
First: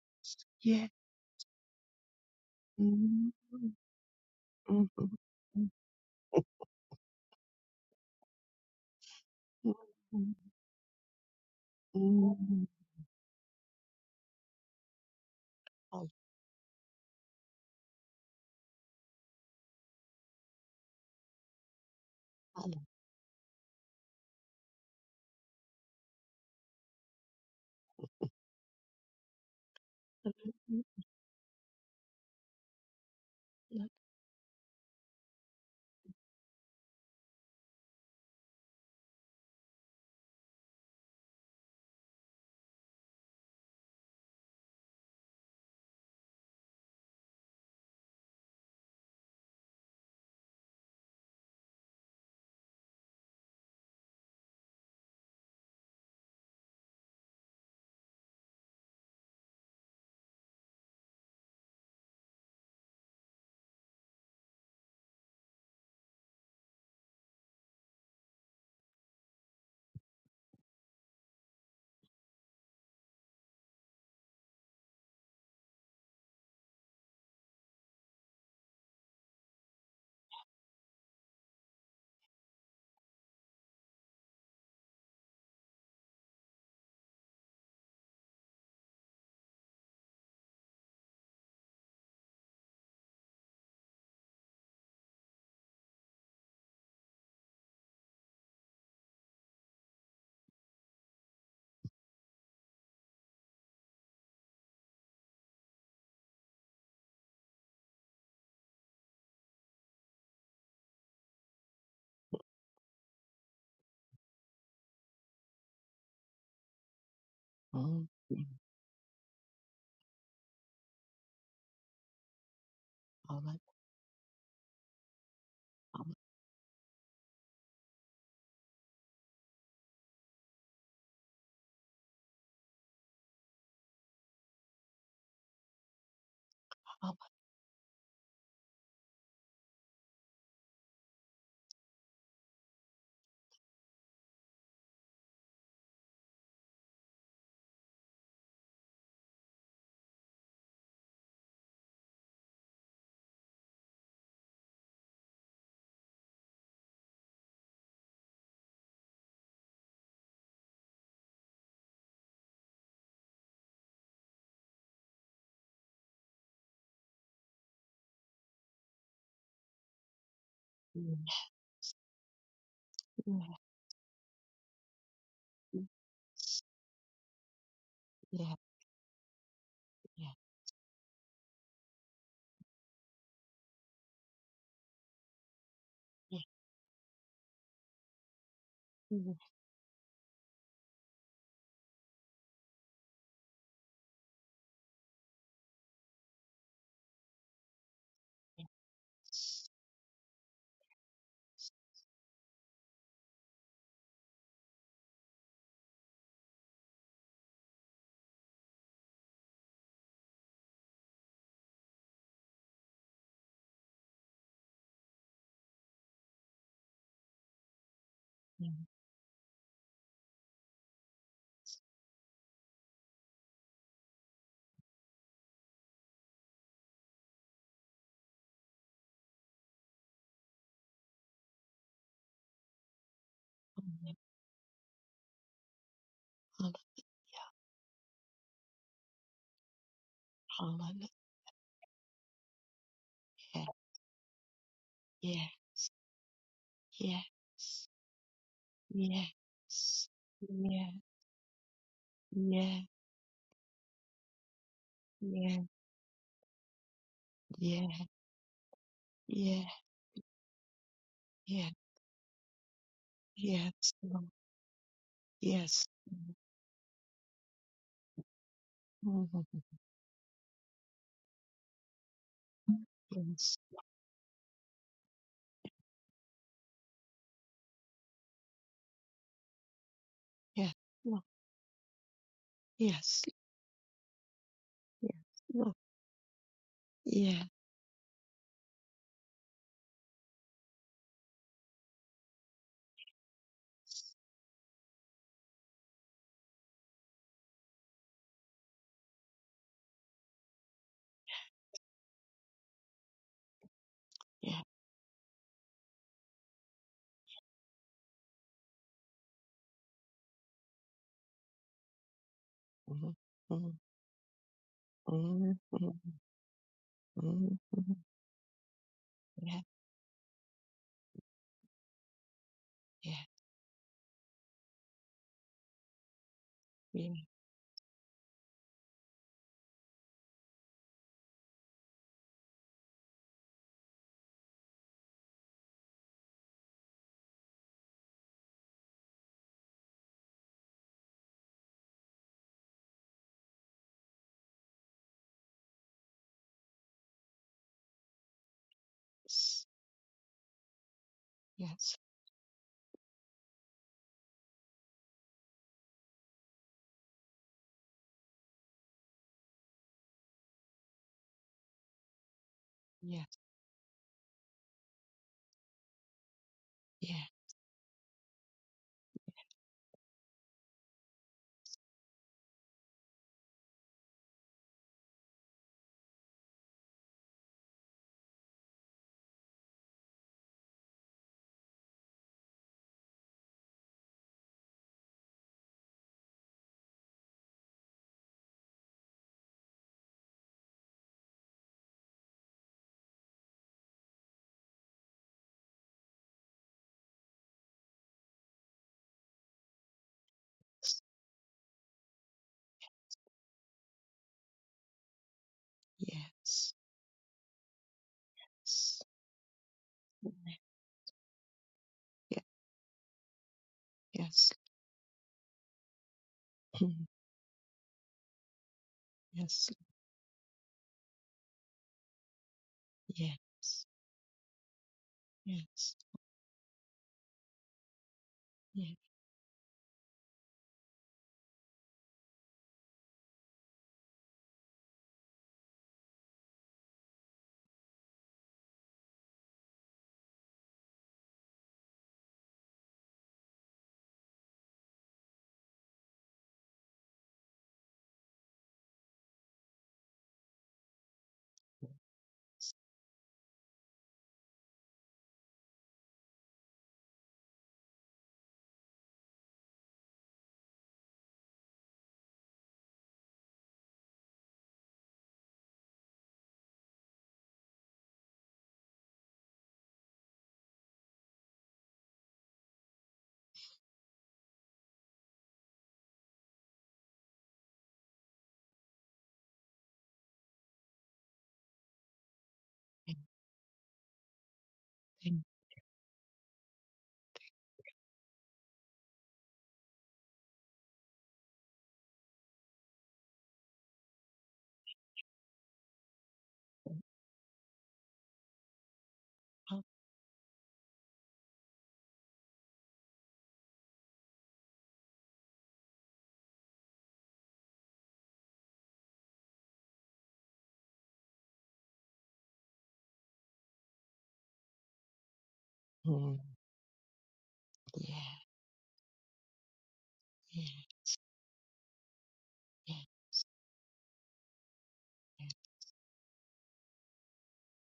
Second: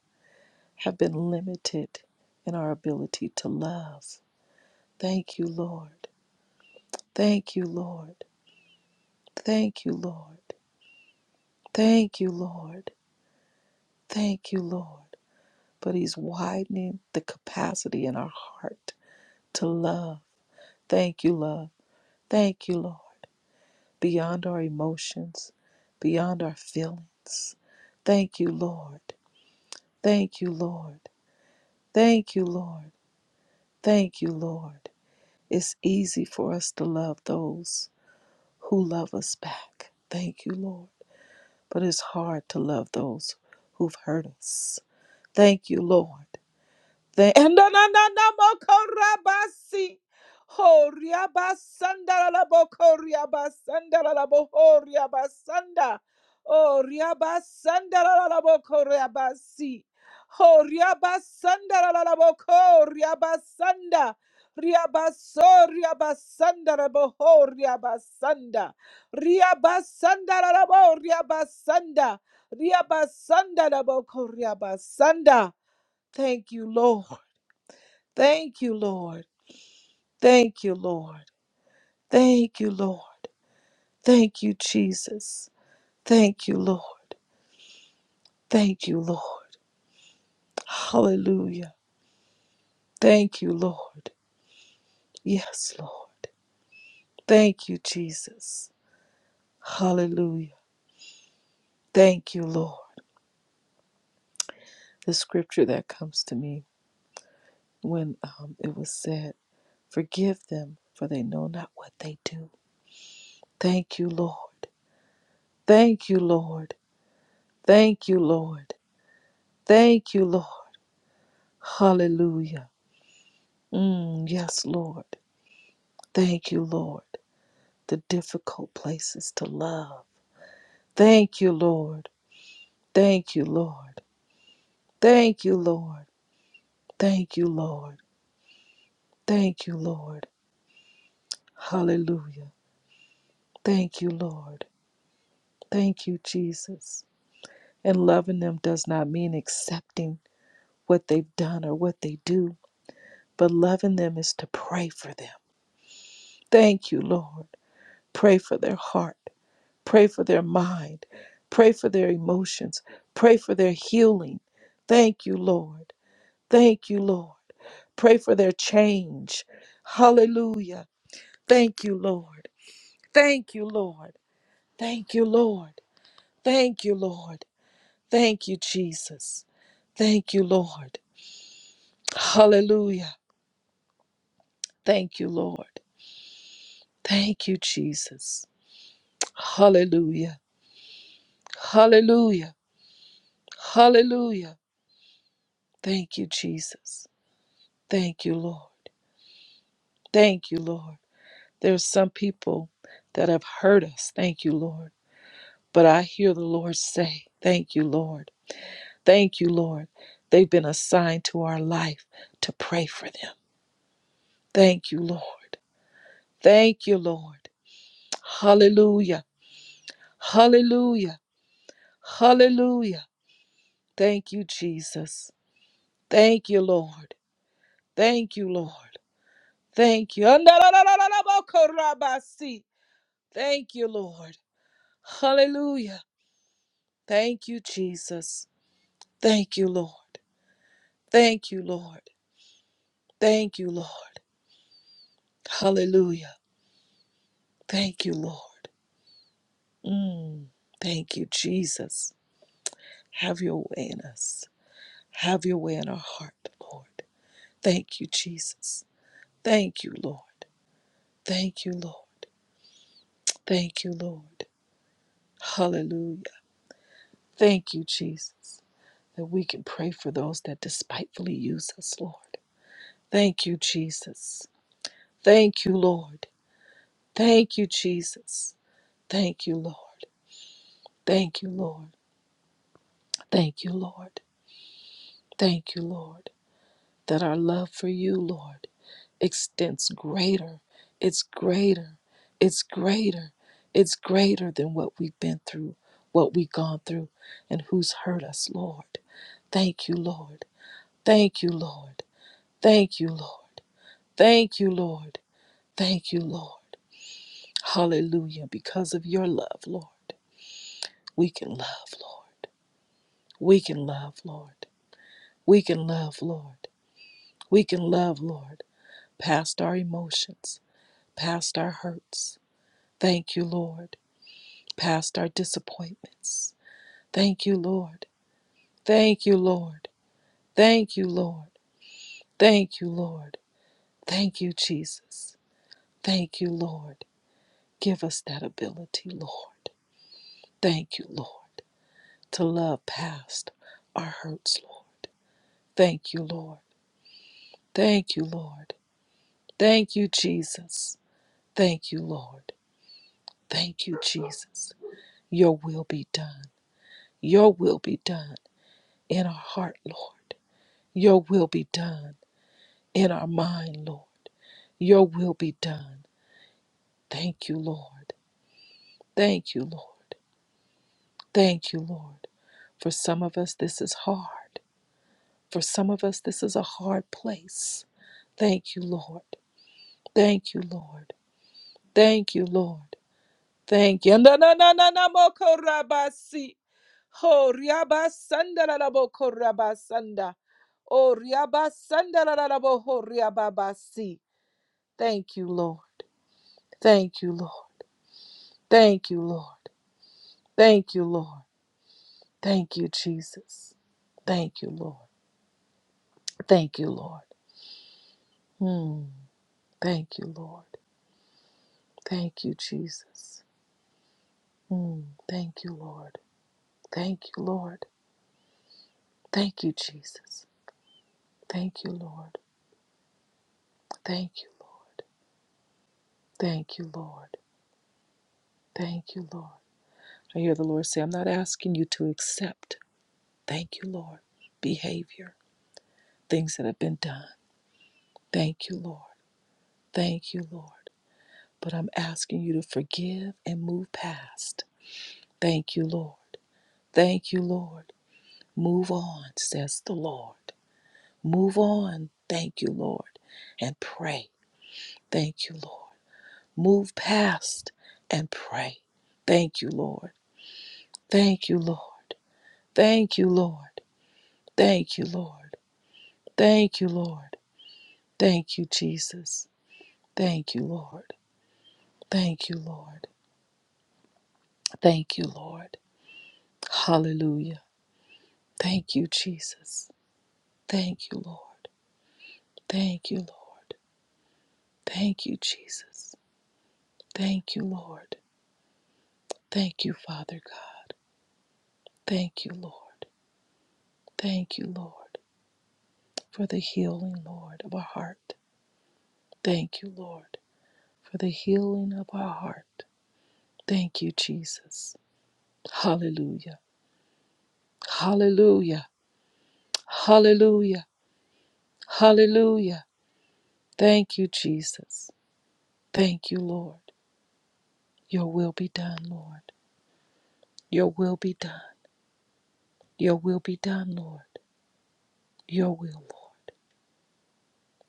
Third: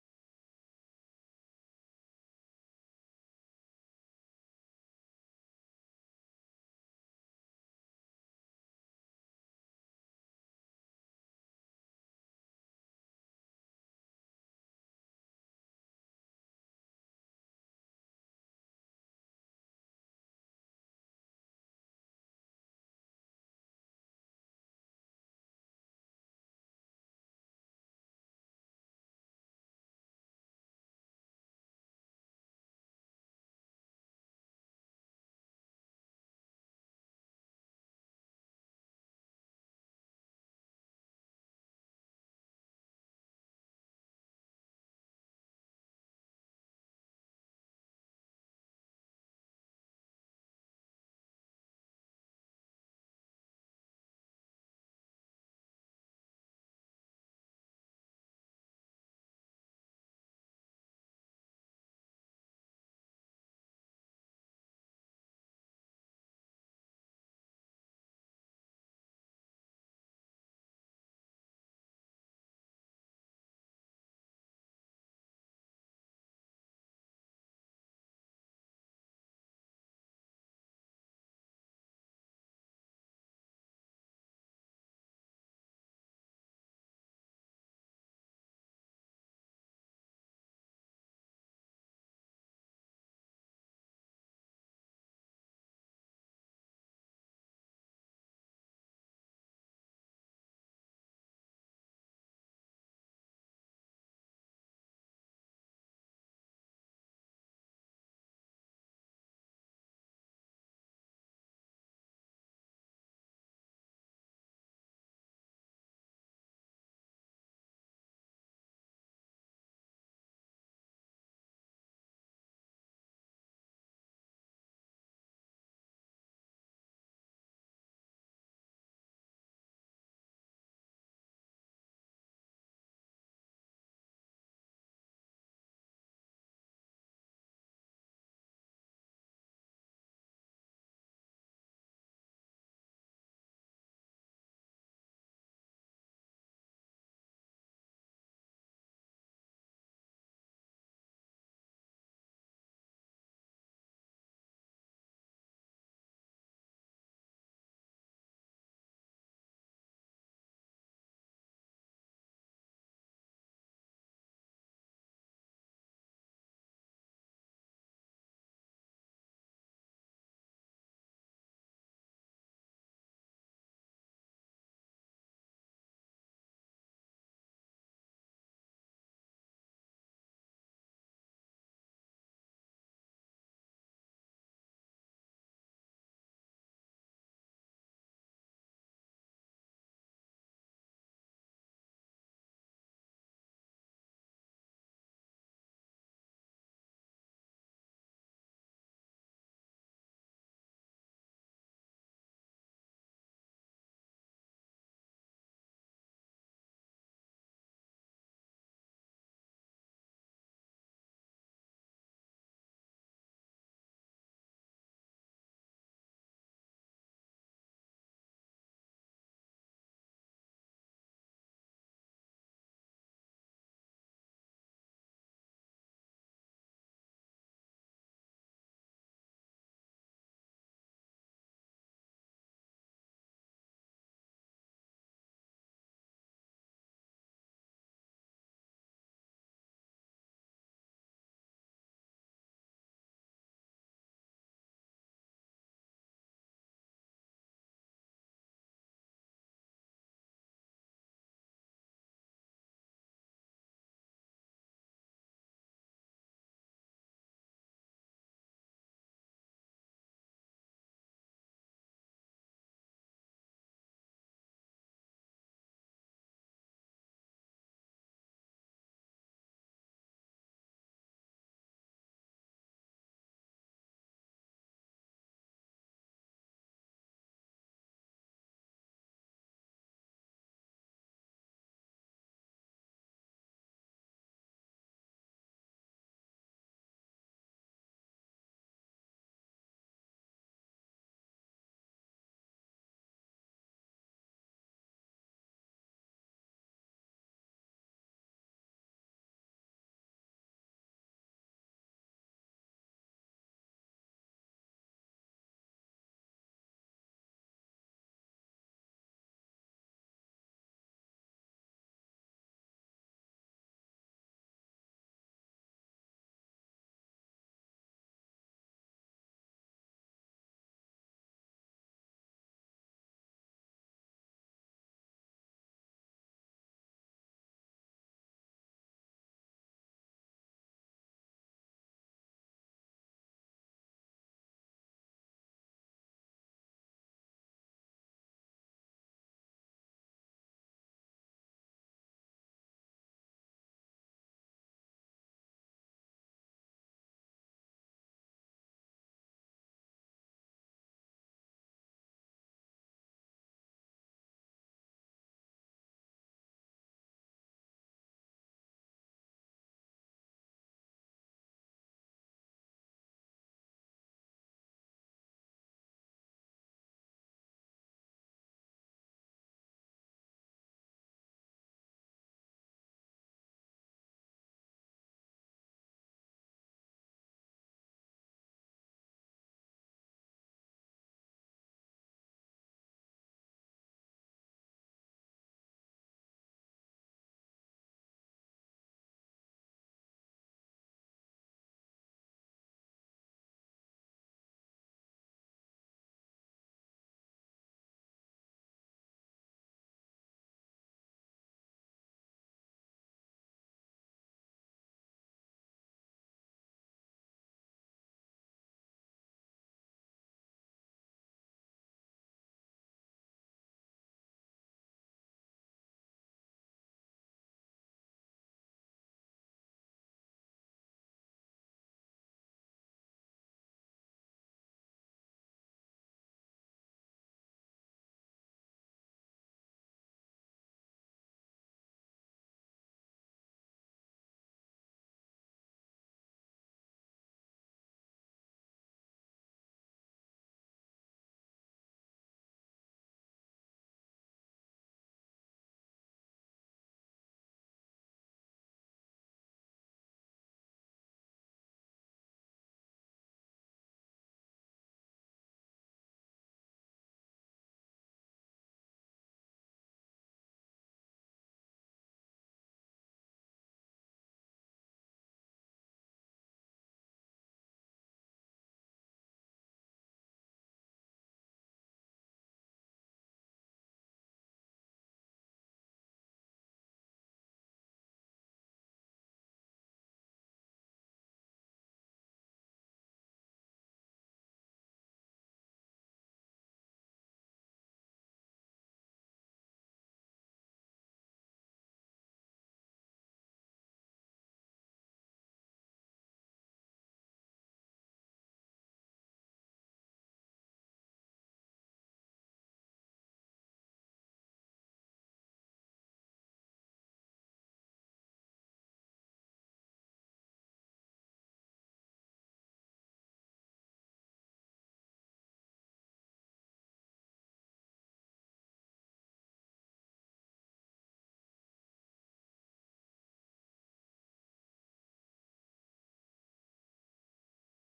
Speaker 2: yeah.
Speaker 1: have been limited in our
Speaker 2: mm,
Speaker 1: ability to
Speaker 2: mm,
Speaker 1: love.
Speaker 2: mm,
Speaker 1: Thank you, Lord. Thank you, Lord.
Speaker 2: mm,
Speaker 1: Thank you, Lord.
Speaker 2: mm,
Speaker 1: Thank you,
Speaker 2: mm.
Speaker 1: Lord. Thank you, Lord. But
Speaker 2: Oh,
Speaker 1: He's widening the capacity in our heart to love. Thank you, love. Thank you,
Speaker 2: hallelujah.
Speaker 1: Lord. beyond our emotions, beyond our feelings. Thank you, Lord. Thank you, Lord. Thank you, Lord. Thank you, Lord. It's easy for us to love those who love us back. Thank you, Lord. But it's hard to love those who've hurt us. Thank you, Lord. The and na- na- na- na- mo- ko- si. la la bo- ko- la la bo- ho- Oh, ria- la la la bo- si. la la la bo- ko- so- la bo- ho- la la bo- ria- ba- sanda. Ria- la bo- Thank you, Lord. Thank you, Lord. Thank you, Lord. Thank you, Lord. Thank you, Jesus. Thank you, Lord. Thank you, Lord. Hallelujah. Thank you, Lord. Yes, Lord. Thank you, Jesus. Hallelujah. Thank you, Lord. The scripture that comes to me when um, it was said, Forgive them, for they know not what they do. Thank you, Lord. Thank you, Lord.
Speaker 2: Oh,
Speaker 1: Thank you,
Speaker 2: mm,
Speaker 1: Lord. Thank you, Lord. Hallelujah.
Speaker 2: hallelujah,
Speaker 1: Mm, yes, Lord. Thank you, Lord. The difficult places to love. Thank you, Lord. Thank you, Lord. Thank you, Lord. Thank you, Lord. Thank you, Lord. Hallelujah. Thank you, Lord. Thank you, Jesus. And loving them does not mean accepting what they've done or what they do, but loving them is to pray for them. Thank you, Lord. Pray for their heart. Pray for their mind. Pray for their emotions. Pray for their healing. Thank you, Lord. Thank you, Lord. Pray for their change. Hallelujah. Thank you, Lord. Thank
Speaker 2: hallelujah.
Speaker 1: you, Lord. Thank you, Lord. Thank you, Lord.
Speaker 2: Yeah,
Speaker 1: Thank
Speaker 2: yeah,
Speaker 1: you, Jesus.
Speaker 2: yeah,
Speaker 1: Thank you, Lord. Hallelujah. Thank you, Lord.
Speaker 2: yeah,
Speaker 1: Thank you, Jesus.
Speaker 2: yeah,
Speaker 1: Hallelujah. Hallelujah. Hallelujah. Thank you, Jesus. Thank you, Lord. Thank you, Lord. There's some people that have hurt us. Thank you, Lord. But I hear the Lord say, Thank you, Lord. Thank you, Lord. They've been assigned to our life to pray for them. Thank you, Lord. Thank you, Lord.
Speaker 2: yeah.
Speaker 1: Hallelujah. Hallelujah. Hallelujah. Thank you, Jesus. Thank you, Lord. Thank you, Lord. Thank you. Thank you,
Speaker 2: mm,
Speaker 1: Lord. Hallelujah.
Speaker 2: hallelujah,
Speaker 1: Thank you, Jesus. Thank you, Lord.
Speaker 2: hallelujah.
Speaker 1: Thank you, Lord. Thank
Speaker 2: Yeah,
Speaker 1: you, Lord.
Speaker 2: yeah,
Speaker 1: Hallelujah.
Speaker 2: yeah.
Speaker 1: Thank you, Lord.
Speaker 2: Yes.
Speaker 1: Mm.
Speaker 2: Yeah.
Speaker 1: Thank you, Jesus.
Speaker 2: Yeah.
Speaker 1: Have your way in us. Have your
Speaker 2: Yeah.
Speaker 1: way in our heart, Lord.
Speaker 2: Yeah.
Speaker 1: Thank you, Jesus.
Speaker 2: Yeah.
Speaker 1: Thank you, Lord. Thank
Speaker 2: Yeah.
Speaker 1: you, Lord. Thank you,
Speaker 2: Yes.
Speaker 1: Lord.
Speaker 2: Lord. Yes.
Speaker 1: Hallelujah. Thank you, Jesus, that we
Speaker 2: Mhm.
Speaker 1: can pray for those that despitefully use us, Lord. Thank you,
Speaker 2: Yes.
Speaker 1: Jesus. Thank you, Lord. Thank you, Jesus. Thank you, Lord.
Speaker 2: Yeah. Lord.
Speaker 1: Thank you, Lord.
Speaker 2: Yes.
Speaker 1: Thank you, Lord.
Speaker 2: Yes.
Speaker 1: Thank
Speaker 2: Lord.
Speaker 1: you, Lord, that our
Speaker 2: Yes.
Speaker 1: love for you, Lord, extends greater. It's greater. It's greater. It's greater than what we've been through, what we've gone through, and who's hurt us, Lord. Thank you, Lord. Thank you, Lord. Thank you, Lord. Thank
Speaker 2: Yeah.
Speaker 1: you, Lord. Thank you, Lord. Hallelujah. Because of your love, Lord, we can love, Lord.
Speaker 2: Mhm.
Speaker 1: We
Speaker 2: Mhm.
Speaker 1: can love, Lord.
Speaker 2: Mhm.
Speaker 1: We can
Speaker 2: Mhm.
Speaker 1: love, Lord.
Speaker 2: Mhm.
Speaker 1: We can
Speaker 2: Mhm.
Speaker 1: love, Lord,
Speaker 2: Yeah.
Speaker 1: past our emotions, past our hurts.
Speaker 2: Yeah.
Speaker 1: Thank you, Lord, past our disappointments. Thank you, Lord. Thank you, Lord. Thank you, Lord. Thank you, Lord. Thank you, Jesus. Thank you, Lord. Give us that ability, Lord. Thank you, Lord, to love past our hurts, Lord. Thank you, Lord. Thank you, Lord.
Speaker 2: Yes.
Speaker 1: Thank you, Jesus. Thank
Speaker 2: Yes.
Speaker 1: you, Lord. Thank you, Jesus. Your will be done. Your will be done in our heart, Lord. Your will be done in our
Speaker 2: Yes.
Speaker 1: mind, Lord. Your will be done.
Speaker 2: Yeah.
Speaker 1: Thank you, Lord. Thank you, Lord. Thank you, Lord. For some of us, this is hard. For some of us, this is a hard place. Thank you, Lord. Thank you, Lord. Thank you, Lord. Thank you. Ho riaba sanda la la bo ko riaba sanda. O riaba sanda la la la bo ho riaba ba si. Thank you, Lord. Thank you, Lord. Thank you, Lord. Thank you, Lord. Thank you, Jesus. Thank you, Lord.
Speaker 2: Yes.
Speaker 1: Thank you, Lord.
Speaker 2: S-
Speaker 1: Hmm. Thank you,
Speaker 2: Yeah.
Speaker 1: Lord.
Speaker 2: Yeah.
Speaker 1: Thank you, Jesus.
Speaker 2: Yes.
Speaker 1: Hmm. Thank you, Lord.
Speaker 2: Mhm.
Speaker 1: Thank you, Lord. Thank
Speaker 2: Yes.
Speaker 1: you, Jesus. Thank you, Lord.
Speaker 2: Yes.
Speaker 1: Thank you, Lord.
Speaker 2: Yes.
Speaker 1: Thank you, Lord.
Speaker 2: Yes.
Speaker 1: Thank you, Lord. I hear the Lord say, I'm not asking you to accept, thank you, Lord, behavior, things that have been done. Thank you, Lord. Thank you, Lord. But I'm asking you to forgive and move past. Thank you, Lord. Thank you, Lord. Move on, says the Lord. Move on, thank you, Lord, and pray. Thank you, Lord. Move past and pray. Thank you, Lord. Thank you, Lord. Thank you, Lord. Thank you, Lord. Thank you, Lord. Thank you, Jesus. Thank you, Lord. Thank you, Lord. Thank you, Lord. Hallelujah. Thank you, Jesus. Thank you, Lord. Thank you, Lord. Thank you,
Speaker 2: And
Speaker 1: Jesus. Thank you, Lord. Thank you, Father God. Thank you, Lord. Thank you, Lord, for the healing, Lord, of our heart. Thank
Speaker 2: thank
Speaker 1: you, Lord, for the healing of our heart. Thank you, Jesus. Hallelujah. Hallelujah. Hallelujah. Hallelujah. Thank you, Jesus. Thank you,
Speaker 2: you.
Speaker 1: Lord.
Speaker 2: Yeah,
Speaker 1: Your will be done, Lord.
Speaker 2: yeah,
Speaker 1: Your will be done.
Speaker 2: yeah,
Speaker 1: Your will be done, Lord. Your will, Lord.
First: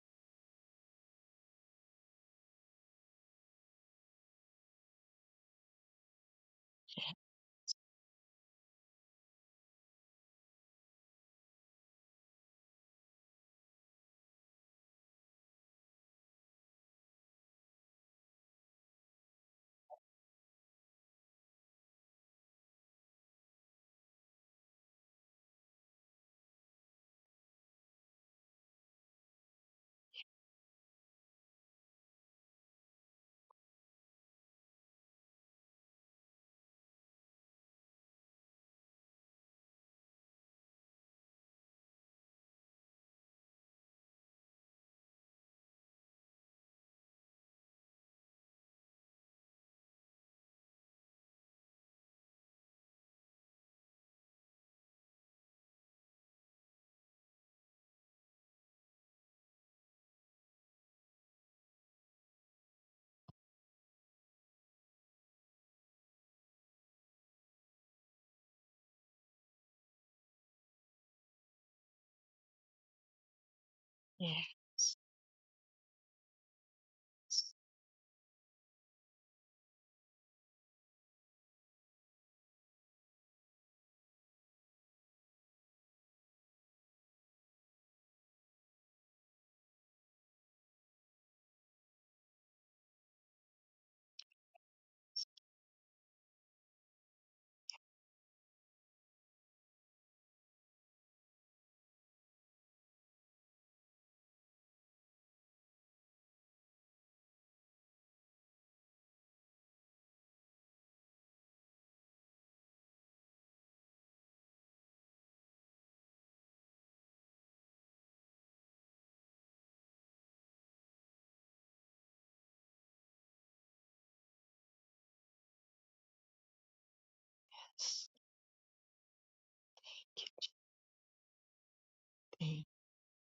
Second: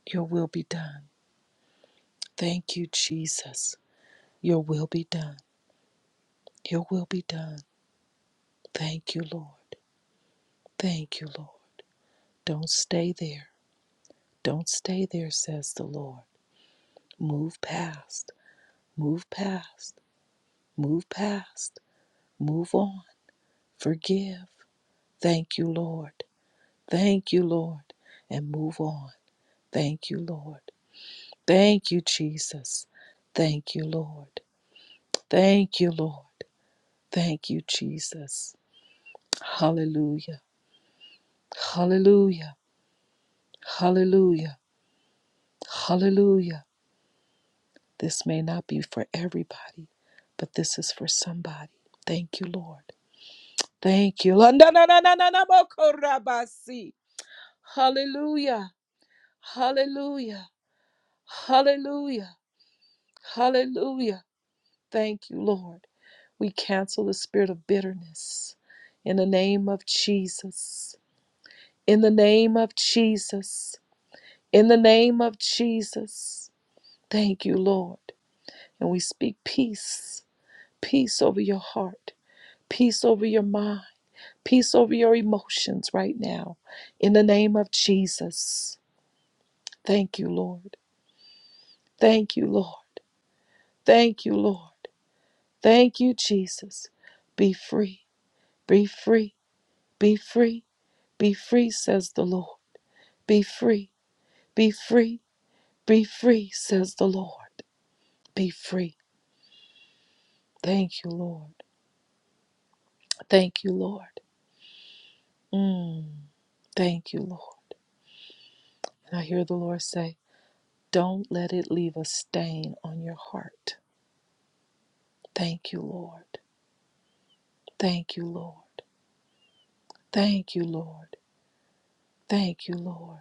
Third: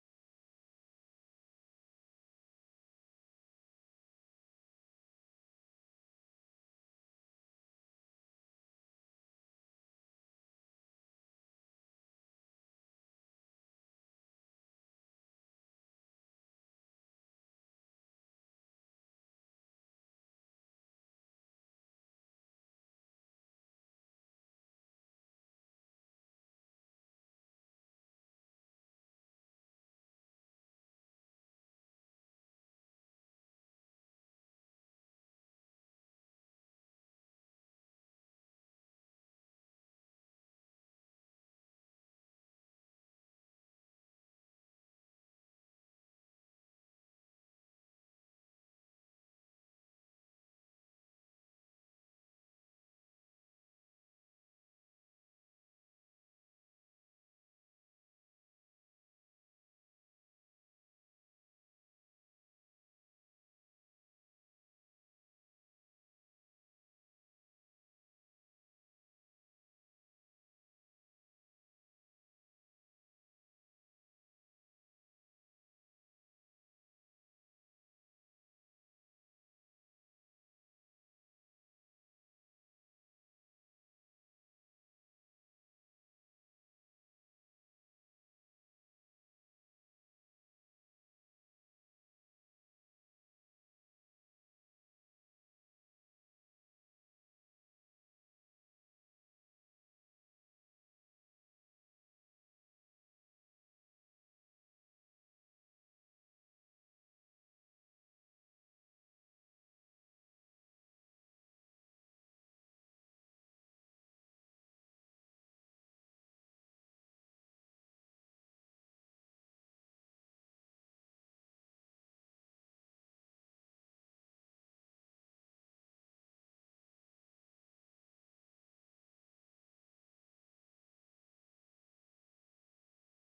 Speaker 1: Your will be done. Thank you, Jesus. Your will be done. Your will be done. Thank you, Lord. Thank you, Lord. Don't stay there. Don't stay there, says the Lord. Move past. Move past. Move past. Move on. Forgive. Thank you, Lord. Thank you, Lord. And move on. Thank you, Lord. Thank you, Jesus. Thank you, Lord. Thank you, Lord. Thank you, Jesus. Hallelujah. Hallelujah. Hallelujah. Hallelujah. This may not be for everybody, but this is for somebody. Thank you, Lord. Thank you. La- na- na- na- na- na- na- mo- ko- si. Hallelujah. Hallelujah. Hallelujah. Hallelujah. Thank you, Lord. We cancel the spirit of bitterness in the name of Jesus. In the name of Jesus.
Speaker 2: yeah,
Speaker 1: In the name of Jesus. Thank you, Lord. And we speak peace, peace over your heart, peace over your mind, peace over your emotions right now. In the name of Jesus. Thank you, Lord. Thank you, Lord. Thank you, Lord. Thank you, Jesus. Be free. Be free. Be free Be free, says the Lord. Be free. Be free. Be free, says the Lord. Be free. Thank you, Lord. Thank you, Lord. Mm, thank you, Lord. And I hear the Lord say, Don't let it leave a stain on your heart. Thank you, Lord.
Speaker 2: yes.
Speaker 1: Thank you, Lord. Thank you, Lord. Thank
Speaker 2: Thank,
Speaker 1: you, Lord.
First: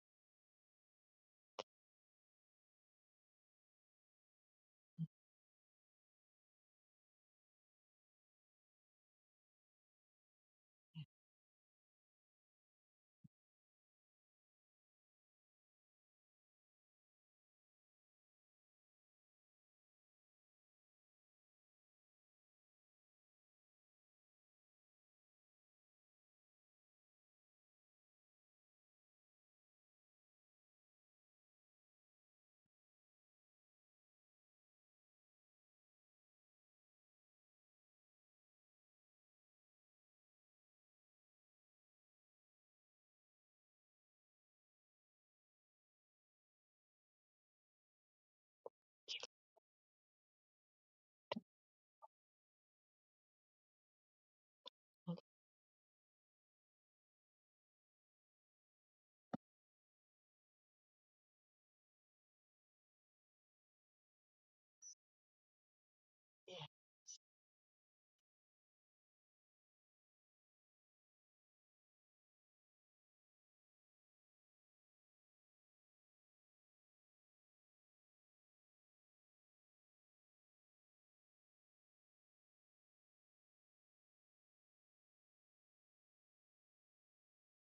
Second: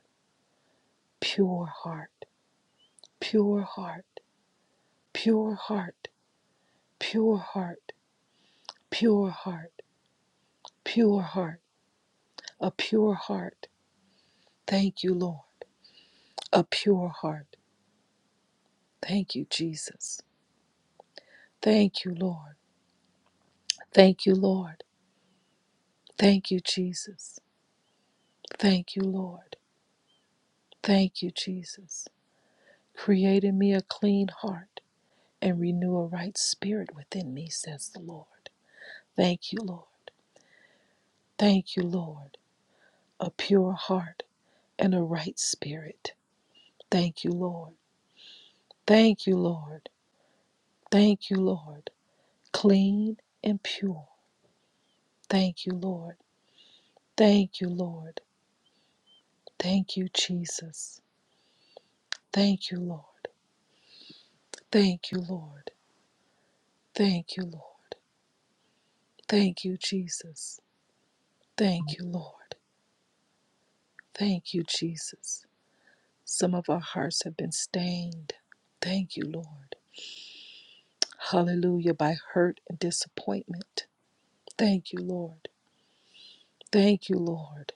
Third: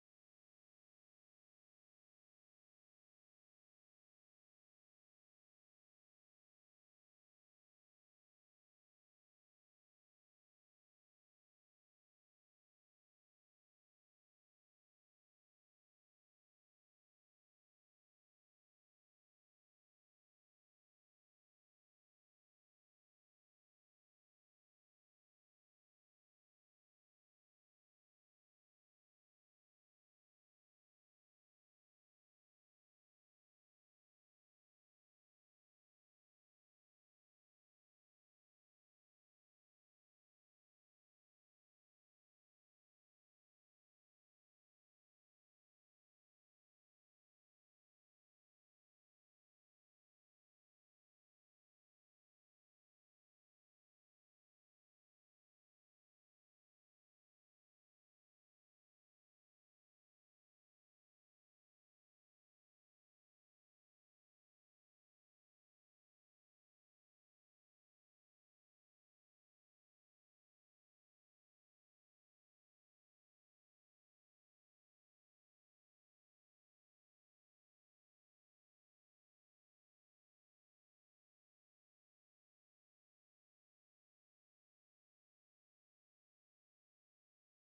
Speaker 1: Pure heart. Pure heart. Pure heart. Pure heart. Pure heart. Pure heart. A pure heart. Thank you, Lord. a pure heart. Thank you, Jesus. Thank you, Lord. Thank you, Lord. Thank you, Jesus. Thank you, Lord. Thank you, Jesus. Create in me a clean heart and renew a right spirit within me, says the Lord. Thank you, Lord. Thank you, Lord. A pure heart and a right spirit. Thank you, Lord. Thank you, Lord. Thank you, Lord. Clean and pure. Thank you, Lord. Thank you, Lord. Thank you, Jesus. Thank you, Lord. Thank you, Lord.
Speaker 2: yeah,
Speaker 1: Thank you, Lord. Thank you, Jesus. Thank you, Lord. Thank you, Jesus. Some of our hearts have been stained. Thank you, Lord. Hallelujah, by hurt and disappointment. Thank you, Lord. Thank you, Lord.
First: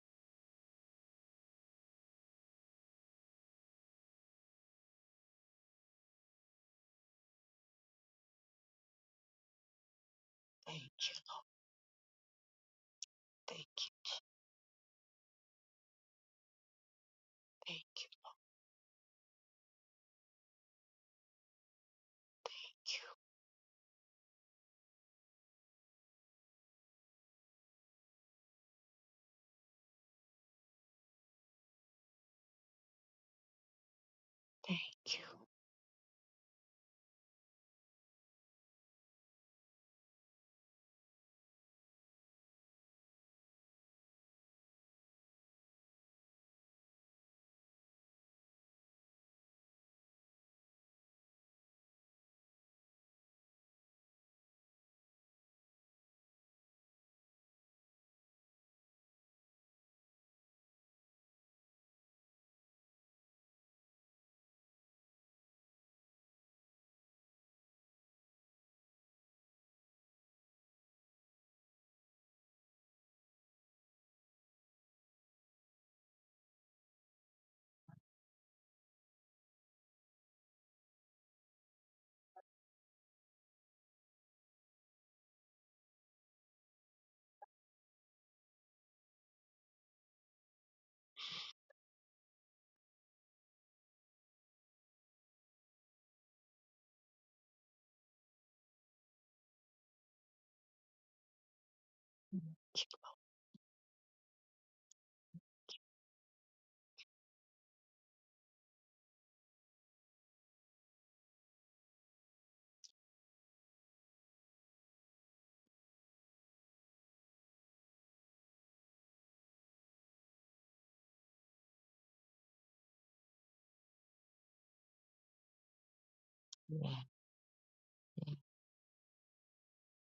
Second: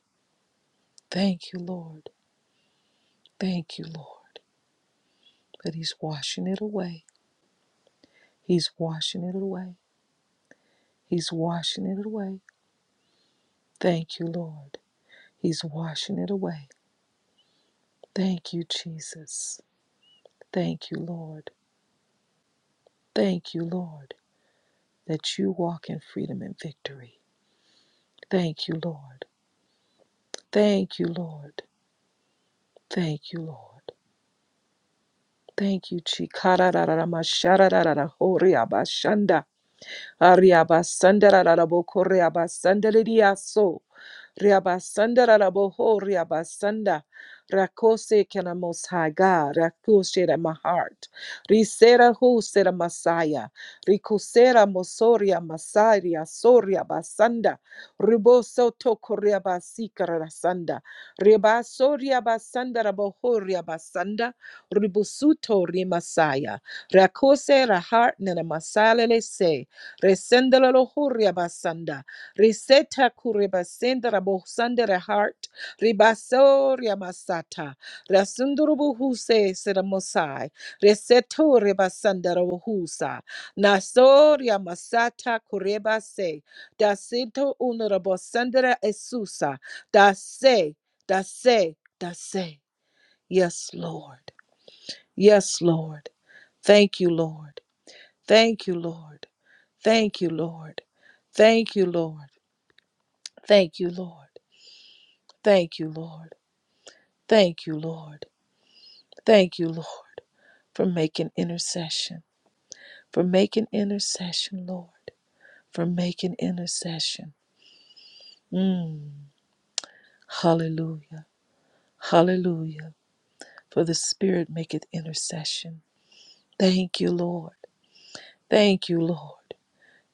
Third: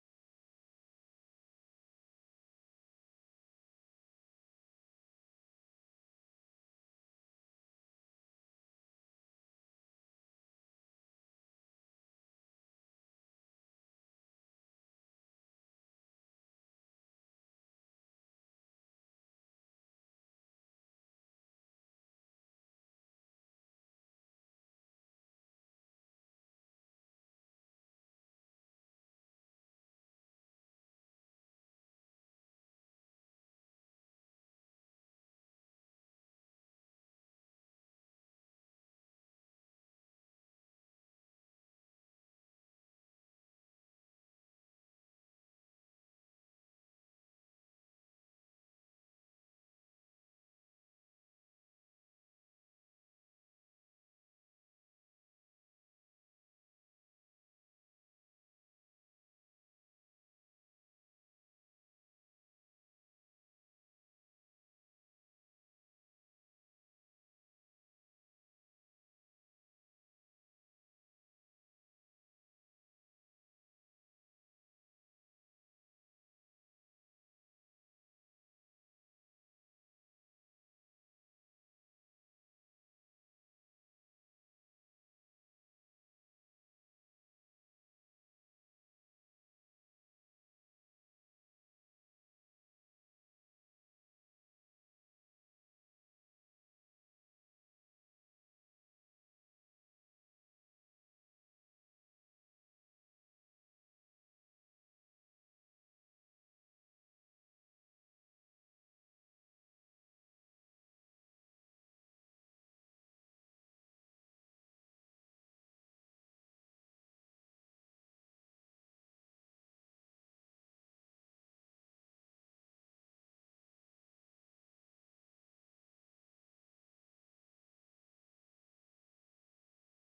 Speaker 1: Thank you, Lord. Thank you, Lord. But He's washing it away. He's washing it away.
Speaker 2: thank you,
Speaker 1: He's washing it away.
Speaker 2: thank you,
Speaker 1: Thank you, Lord. He's washing it away.
Speaker 2: thank you,
Speaker 1: Thank you, Jesus. Thank you, Lord. Thank you, Lord, that you walk in freedom and victory. Thank you, Lord. Thank you, Lord. Thank you, Lord.
Speaker 2: thank you.
Speaker 1: Thank you, Chi. Kararararamasharararahoriabashanda. Ariabasandara rabo koreabasandalidia so, Ariabasandarabo koreabasandariaso. ho, riabasanda. Rakose kena most high God. Rakose that my heart. Risera hu sera Messiah. Ricosera mosoria Masaria soria basanda. Riboso to koreabasikara sanda. Ribasoria basanda rabo ho, basanda. Ribusuto rimasaya. Rakose ra heart nena masalele se. Resendela lo huria basanda. Riseta kure basenda rabo sande re heart. Ribasoria masata. Rasundurubu huse seramosai. Reseto rebasanda rabo husa. Nasoria masata kureba se. Da sento unurabo sandera esusa. Da se. Da se. Da se. Yes, Lord. Yes, Lord. Thank you, Lord. Thank you, Lord. Thank you, Lord. Thank you, Lord. Thank you, Lord. Thank you, Lord. Thank you, Lord. Thank you, Lord, for making intercession. For making intercession, Lord. For making intercession. Mm. Hallelujah. Hallelujah. For the Spirit maketh intercession. Thank
Speaker 2: Yeah.
Speaker 1: you, Lord. Thank you, Lord.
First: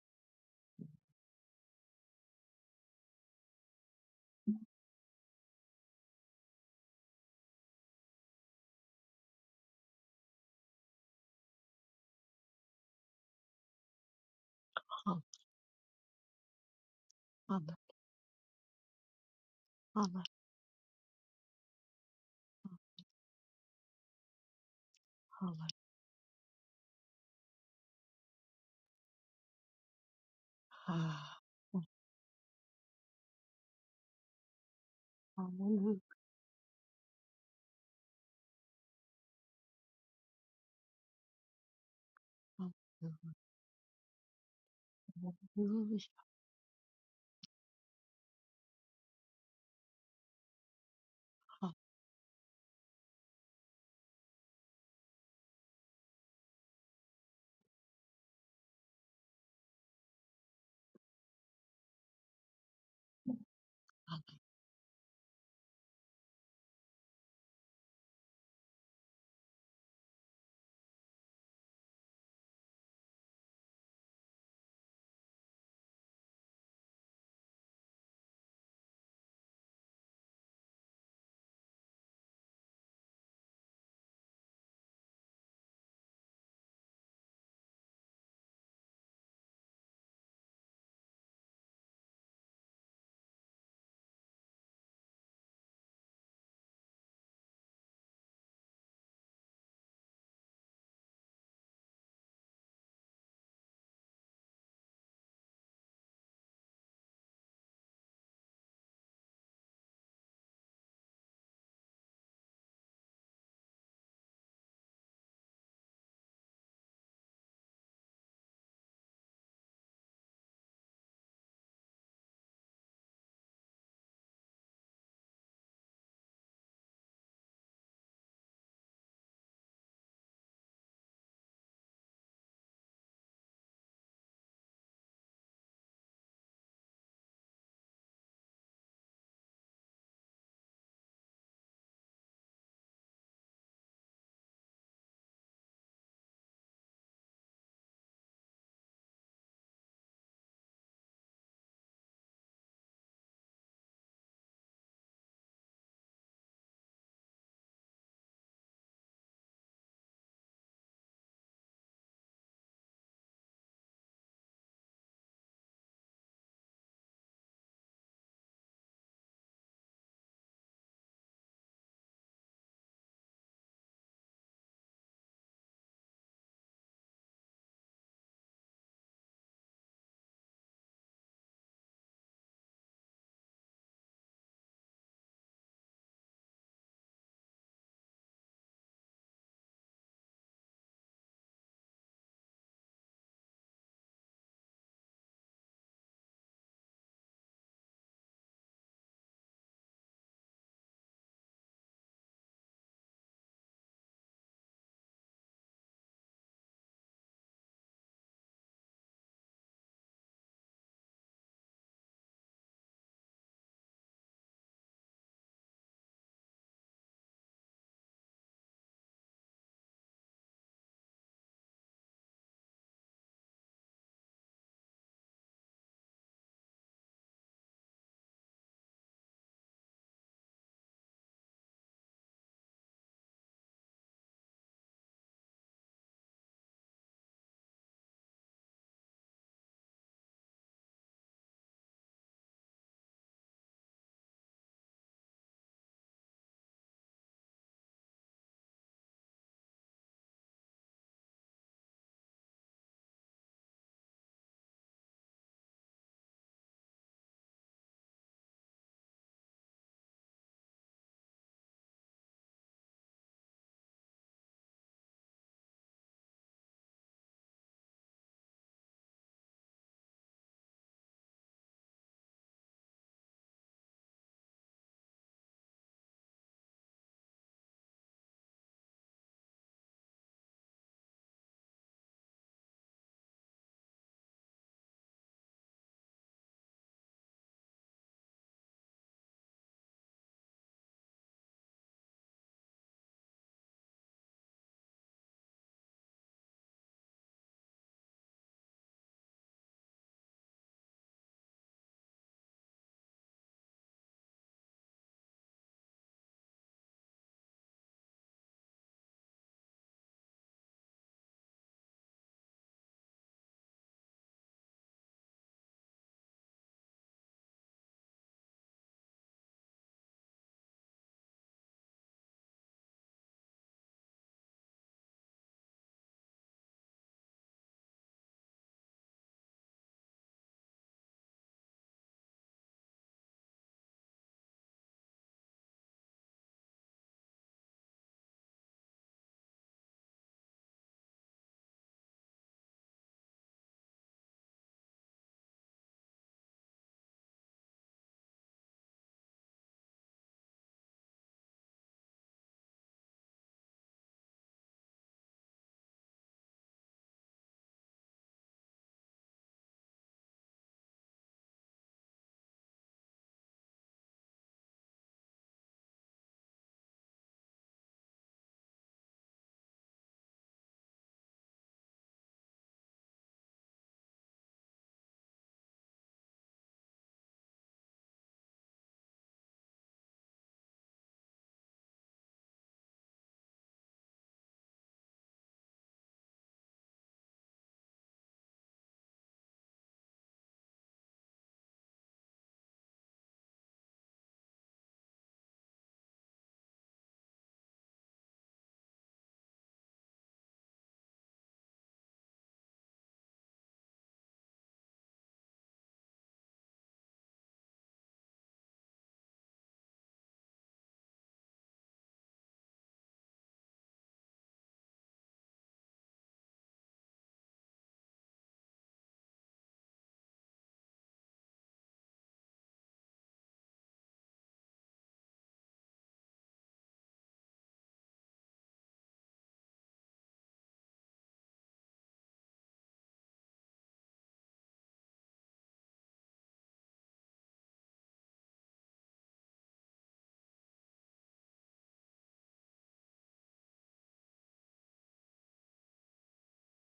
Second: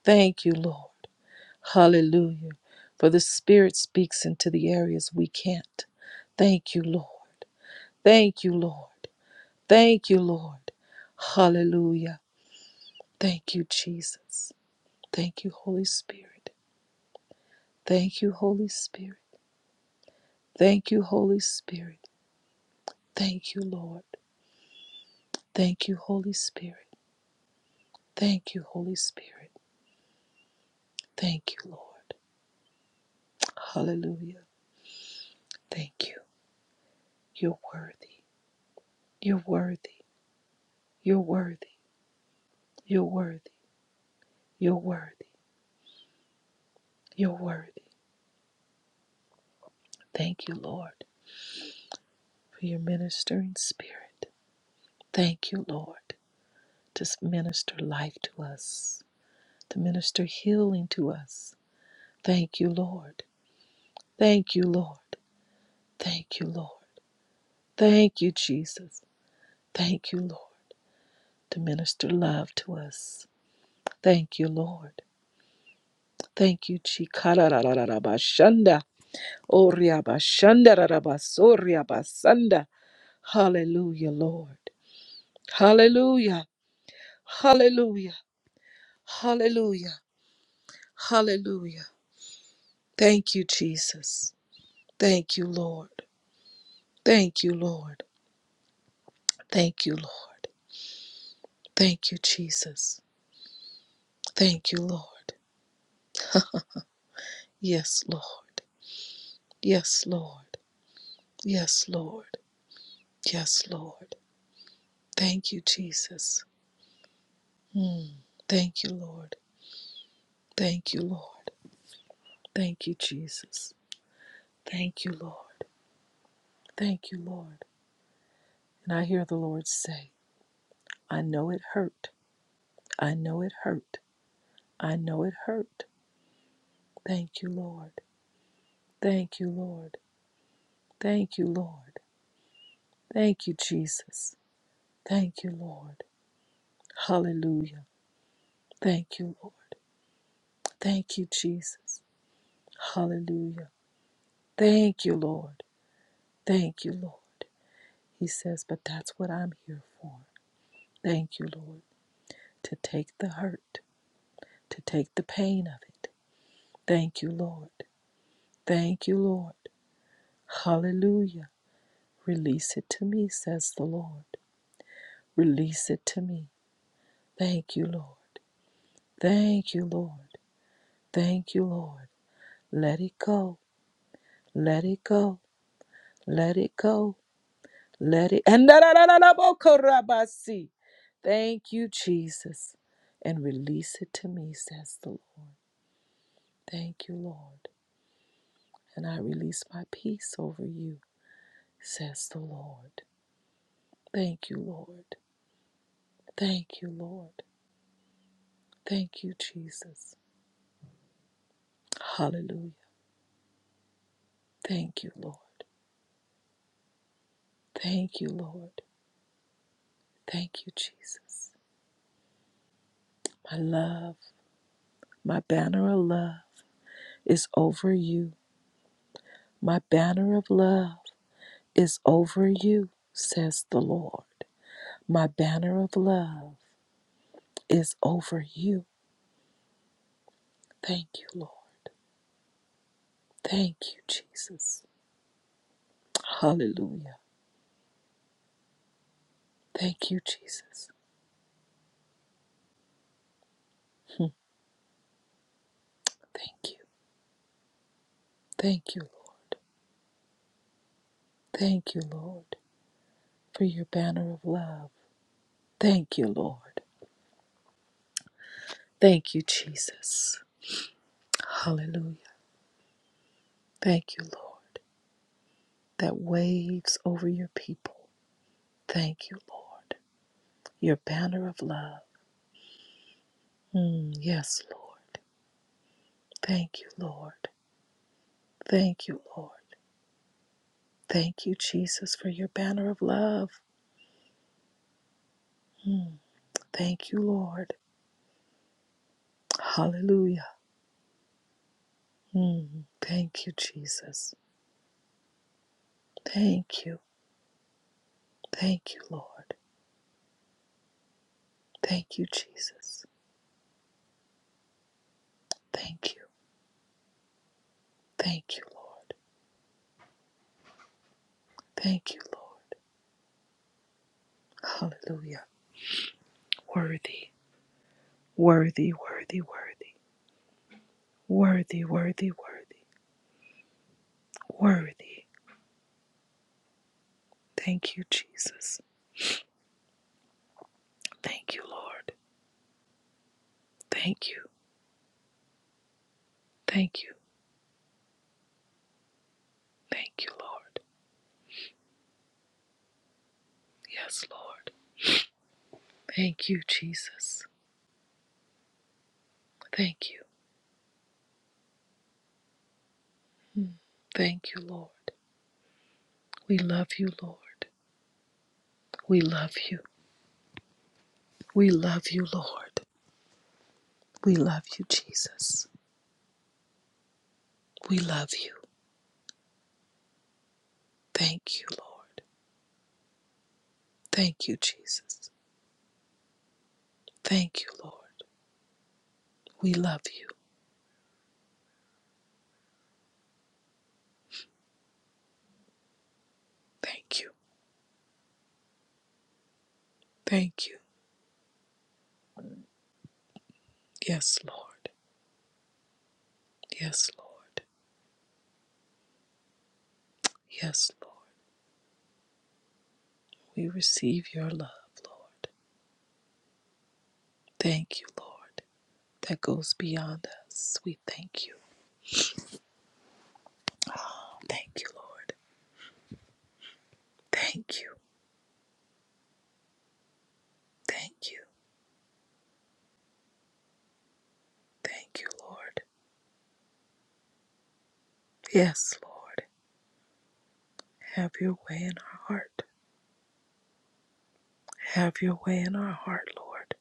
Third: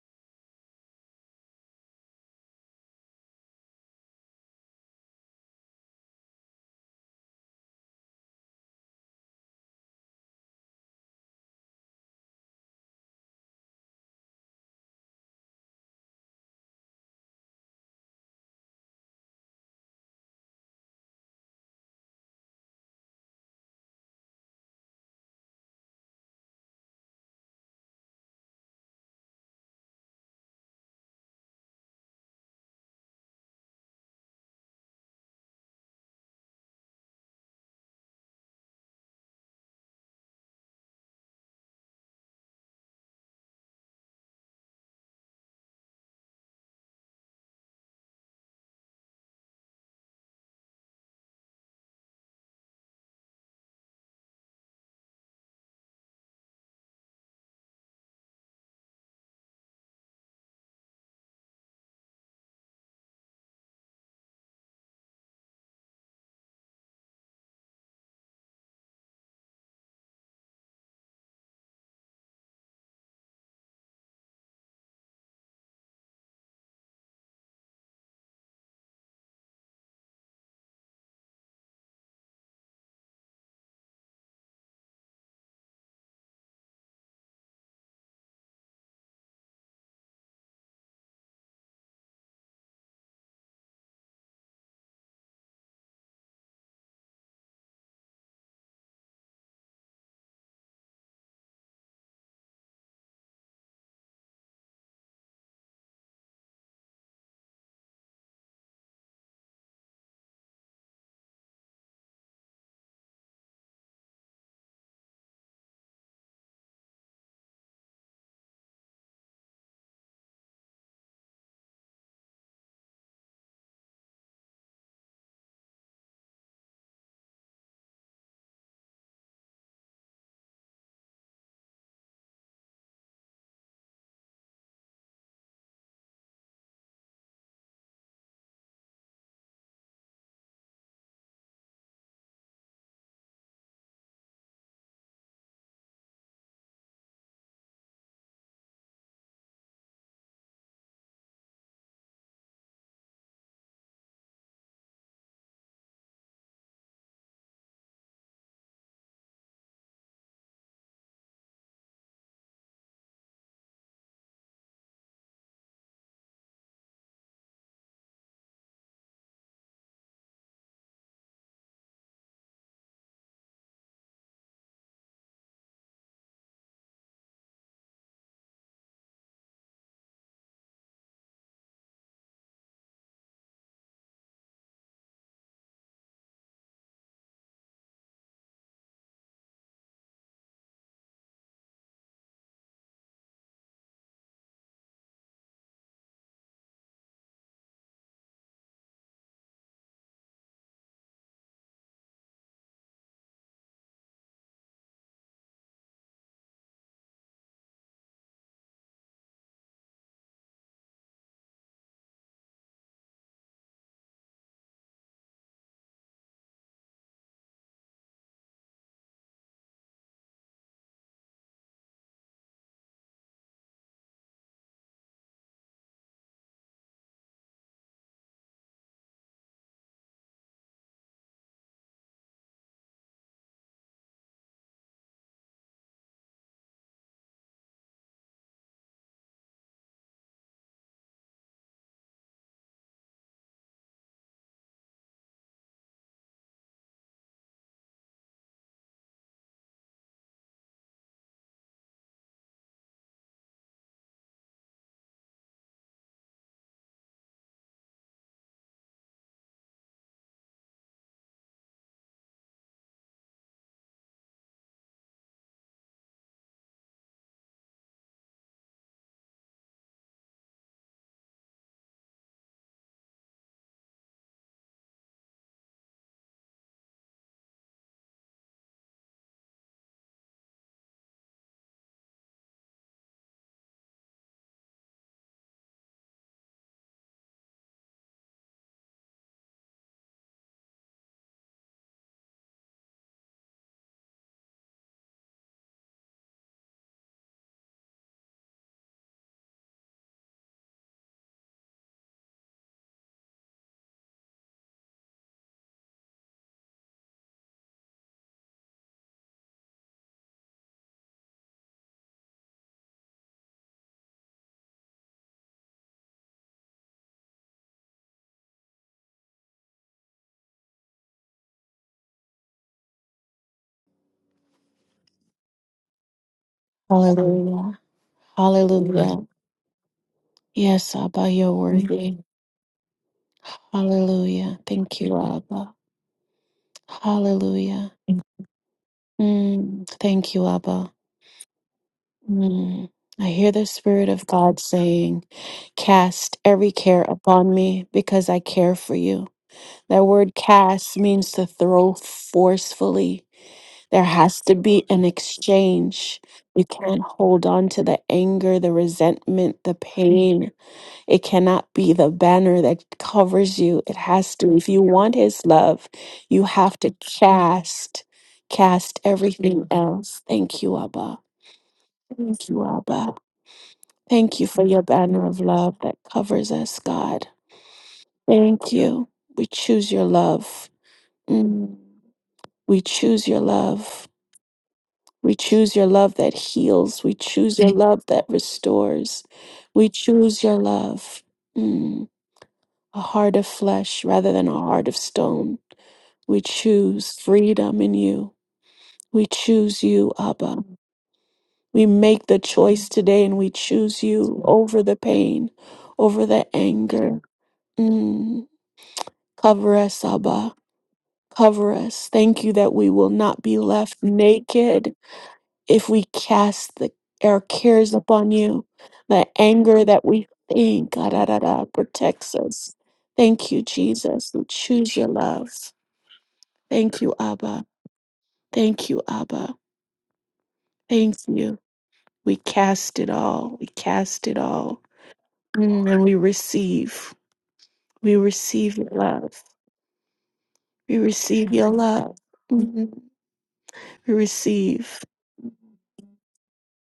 Speaker 1: Thank you, Lord. Hallelujah. For the Spirit speaks into the areas we can't. Thank you, Lord. Thank you, Lord. Thank you, Lord. Hallelujah. Thank you, Jesus.
Speaker 2: Holla,
Speaker 1: Thank you, Holy Spirit.
Speaker 2: holla,
Speaker 1: Thank you, Holy Spirit.
Speaker 2: holla,
Speaker 1: Thank you, Holy Spirit. Thank you, Lord.
Speaker 2: holla.
Speaker 1: Thank you, Holy Spirit. Thank you, Holy Spirit.
Speaker 2: Ah,
Speaker 1: Thank you, Lord. Hallelujah. Thank
Speaker 2: hallelujah,
Speaker 1: you. You're worthy. You're worthy. You're worthy. You're worthy. You're worthy.
Speaker 2: hallelujah,
Speaker 1: You're worthy. Thank you, Lord,
Speaker 2: hallelujah.
Speaker 1: for your ministering spirit. Thank you, Lord, to minister life to us, to minister healing to us. Thank you, Lord. Thank you, Lord. Thank you, Lord. Thank you, Jesus. Thank you, Lord, to minister love to us. Thank you, Lord. Thank you, Chikarararabashanda. Oriabashandararabasoriabasanda. Hallelujah, Lord. Hallelujah. Hallelujah. Hallelujah. Hallelujah. Thank you, Jesus. Thank you, Lord. Thank you, Lord. Thank you, Lord. Thank you, Jesus. Thank you, Lord. Yes, Lord. Yes, Lord. Yes, Lord. Yes, Lord. Thank you, Jesus. Mm. Thank you, Lord. Thank you, Lord. Thank you, Jesus. Thank you, Lord. Thank you, Lord. And I hear the Lord say, I know it hurt. I know it hurt. I know it hurt. Thank you, Lord. Thank you, Lord. Thank you, Lord. Thank you, Jesus. Thank you, Lord. Hallelujah. Thank you, Lord. Thank you, Jesus. Hallelujah. Thank you, Lord. Thank you, Lord. He says, but that's what I'm here for. Thank you, Lord, to take the hurt, to take the pain of it. Thank you, Lord. Thank you, Lord. Hallelujah. Release it to me, says the Lord. Release it to me. Thank you, Lord. Thank you, Lord. Thank you, Lord. Let it go. Let it go. Let it go. Let it. And da- da- da- da- da- bo- korabasi. Thank you, Jesus. And release it to me, says the Lord. Thank you, Lord. And I release my peace over you, says the Lord. Thank you, Lord. Thank you, Lord. Thank you, Jesus. Hallelujah. Thank you, Lord. Thank you, Lord. Thank you, Jesus. My love. My banner of love is over you. My banner of love is over you, says the Lord. My banner of love is over you. Thank you, Lord. Thank you, Jesus. Hallelujah. Thank you, Jesus. Thank you. Thank you, Lord. Thank you, Lord, for your banner of love. Thank you, Lord. Thank you, Jesus. Hallelujah. Thank you, Lord, that waves over your people. Thank you, Lord. your banner of love. Mm, yes, Lord. Thank you, Lord. Thank you, Lord. Thank you, Jesus, for your banner of love. Mm, thank you, Lord. Hallelujah. Mm, thank you, Jesus. Thank you. Thank you, Lord. Thank you, Jesus. Thank you. Thank you, Lord. Thank you, Lord. Hallelujah. Worthy,
Speaker 3: Hallelujah.
Speaker 1: worthy,
Speaker 3: Hallelujah.
Speaker 1: worthy, worthy,
Speaker 3: Yes, Abba, you're
Speaker 1: worthy,
Speaker 3: worthy.
Speaker 1: worthy, worthy,
Speaker 3: Hallelujah. Thank you,
Speaker 1: worthy.
Speaker 3: Abba. Hallelujah.
Speaker 1: Thank you, Jesus.
Speaker 3: Mm, thank you, Abba.
Speaker 1: Thank you, Lord.
Speaker 3: Mm. I hear the Spirit of
Speaker 1: Thank you,
Speaker 3: God saying, Cast every
Speaker 1: thank
Speaker 3: care
Speaker 1: you,
Speaker 3: upon me because I care for you. That
Speaker 1: thank you,
Speaker 3: word
Speaker 1: Lord.
Speaker 3: cast means to throw forcefully. There
Speaker 1: Yes,
Speaker 3: has to
Speaker 1: Lord.
Speaker 3: be an exchange.
Speaker 1: Thank you,
Speaker 3: You can't
Speaker 1: Jesus.
Speaker 3: hold on to the anger, the resentment, the
Speaker 1: Thank you,
Speaker 3: pain It cannot be the banner that covers you. It has
Speaker 1: thank
Speaker 3: to,
Speaker 1: you,
Speaker 3: if you
Speaker 1: Lord.
Speaker 3: want his love, you
Speaker 1: We
Speaker 3: have
Speaker 1: love
Speaker 3: to
Speaker 1: you, Lord.
Speaker 3: cast, cast
Speaker 1: We love
Speaker 3: everything
Speaker 1: you.
Speaker 3: else. Thank you, Abba.
Speaker 1: We love you,
Speaker 3: Thank you,
Speaker 1: Lord.
Speaker 3: Abba.
Speaker 1: We
Speaker 3: Thank you
Speaker 1: love
Speaker 3: for your
Speaker 1: you,
Speaker 3: banner of
Speaker 1: Jesus.
Speaker 3: love that covers us, God.
Speaker 1: We love you.
Speaker 3: Thank you. We choose your love.
Speaker 1: Thank you,
Speaker 3: Mm.
Speaker 1: Lord.
Speaker 3: We choose your love.
Speaker 1: Thank you, Jesus.
Speaker 3: We choose your love that heals. We choose
Speaker 1: Thank you,
Speaker 3: your
Speaker 1: Lord.
Speaker 3: love that restores.
Speaker 1: We
Speaker 3: We
Speaker 1: love you.
Speaker 3: choose your love. Mm. a heart of flesh rather than a heart of stone. We choose
Speaker 1: Thank you.
Speaker 3: freedom in you. We choose you, Abba.
Speaker 1: Thank you.
Speaker 3: We make the choice today and we choose
Speaker 1: Yes,
Speaker 3: you over
Speaker 1: Lord.
Speaker 3: the pain, over the
Speaker 1: Yes,
Speaker 3: anger.
Speaker 1: Lord.
Speaker 3: Mm. Cover us, Abba.
Speaker 1: Yes, Lord.
Speaker 3: Cover us. Thank you that we will not be
Speaker 1: We
Speaker 3: left
Speaker 1: receive your love,
Speaker 3: naked
Speaker 1: Lord.
Speaker 3: if we cast the, our cares
Speaker 1: Thank you,
Speaker 3: upon
Speaker 1: Lord.
Speaker 3: you. The
Speaker 1: that goes
Speaker 3: anger that
Speaker 1: beyond
Speaker 3: we
Speaker 1: us.
Speaker 3: think
Speaker 1: We
Speaker 3: ah, da, da,
Speaker 1: thank you.
Speaker 3: da, protects us. Thank you, Jesus. We
Speaker 1: Thank you,
Speaker 3: choose your
Speaker 1: Lord.
Speaker 3: love. Thank you, Abba.
Speaker 1: Thank you.
Speaker 3: Thank you, Abba. Thank
Speaker 1: Thank you.
Speaker 3: you. We cast it all. We cast it all.
Speaker 1: Thank you, Lord.
Speaker 3: Mm, And we receive. We receive your
Speaker 1: Yes,
Speaker 3: love.
Speaker 1: Lord.
Speaker 3: We
Speaker 1: Have your
Speaker 3: receive your
Speaker 1: way in
Speaker 3: love.
Speaker 1: our heart.
Speaker 3: Mm, We receive.
Speaker 1: Have your way in our heart, Lord.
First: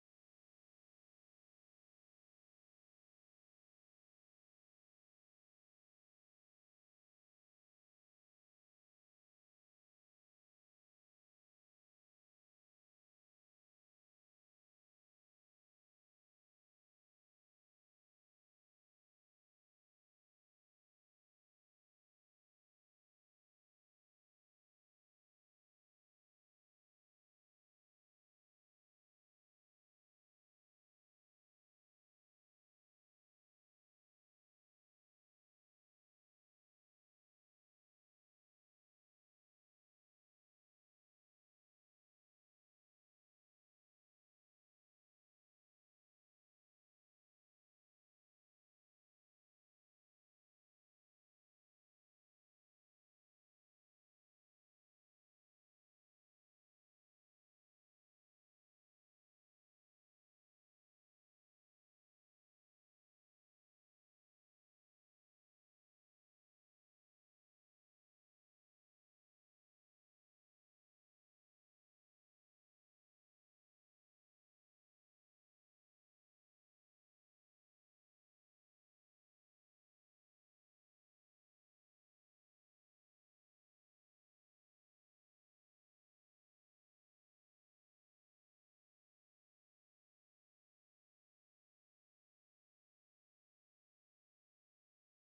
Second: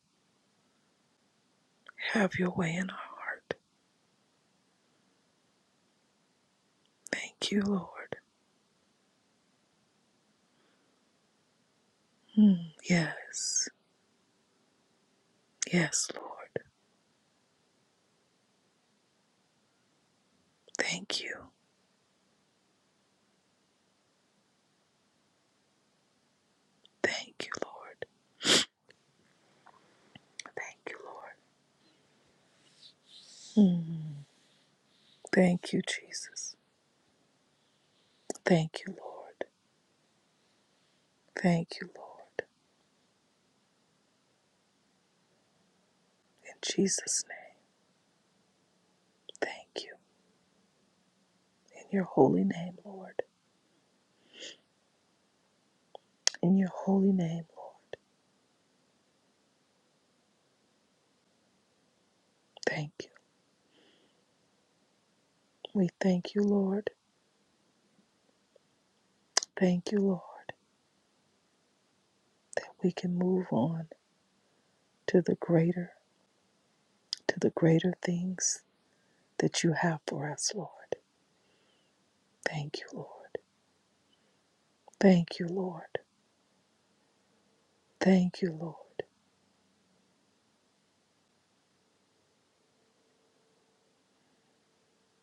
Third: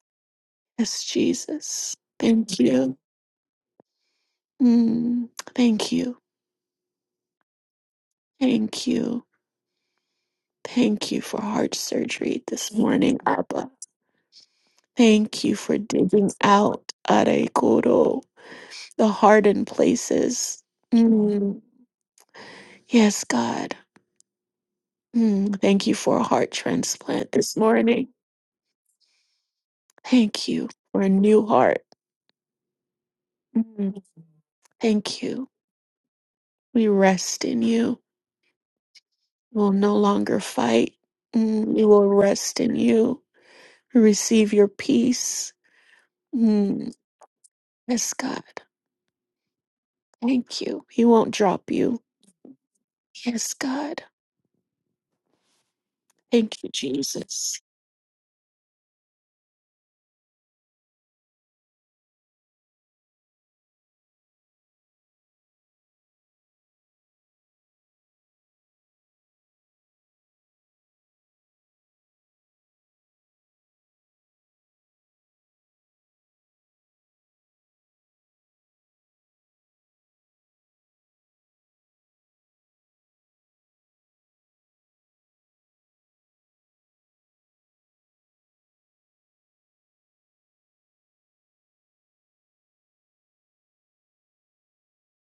Speaker 3: Yes, Jesus.
Speaker 1: Have your
Speaker 3: Thank
Speaker 1: way in our
Speaker 3: you.
Speaker 1: heart.
Speaker 3: Mm, Thank you.
Speaker 1: Thank you, Lord.
Speaker 3: Thank you. Thank you for heart surgery this
Speaker 1: Mm,
Speaker 3: morning,
Speaker 1: yes.
Speaker 3: Abba. Thank you for
Speaker 1: Yes,
Speaker 3: digging
Speaker 1: Lord.
Speaker 3: out Arekoro, the hardened places.
Speaker 1: Thank you.
Speaker 3: Mm. Yes, God. Mm, thank you for a heart transplant
Speaker 1: Thank you,
Speaker 3: this
Speaker 1: Lord.
Speaker 3: morning. Thank you
Speaker 1: Thank you,
Speaker 3: for a
Speaker 1: Lord.
Speaker 3: new heart. Mm, thank you.
Speaker 1: Thank you, Jesus.
Speaker 3: We rest in you.
Speaker 1: Thank you, Lord.
Speaker 3: We will no longer fight. Mm,
Speaker 1: Thank
Speaker 3: we
Speaker 1: you,
Speaker 3: will
Speaker 1: Lord.
Speaker 3: rest in you. We receive your peace.
Speaker 1: In
Speaker 3: Mm,
Speaker 1: Jesus' name.
Speaker 3: yes, God.
Speaker 1: Thank you.
Speaker 3: Thank you. He won't drop
Speaker 1: In
Speaker 3: you.
Speaker 1: your holy name, Lord.
Speaker 3: Yes, God.
Speaker 1: In
Speaker 3: Thank
Speaker 1: your
Speaker 3: you,
Speaker 1: holy name,
Speaker 3: Jesus.
Speaker 1: Lord. Thank you. We thank you, Lord. Thank you, Lord, that we can move on to the greater, to the greater things that you have for us, Lord. Thank you, Lord. Thank you, Lord. Thank you, Lord.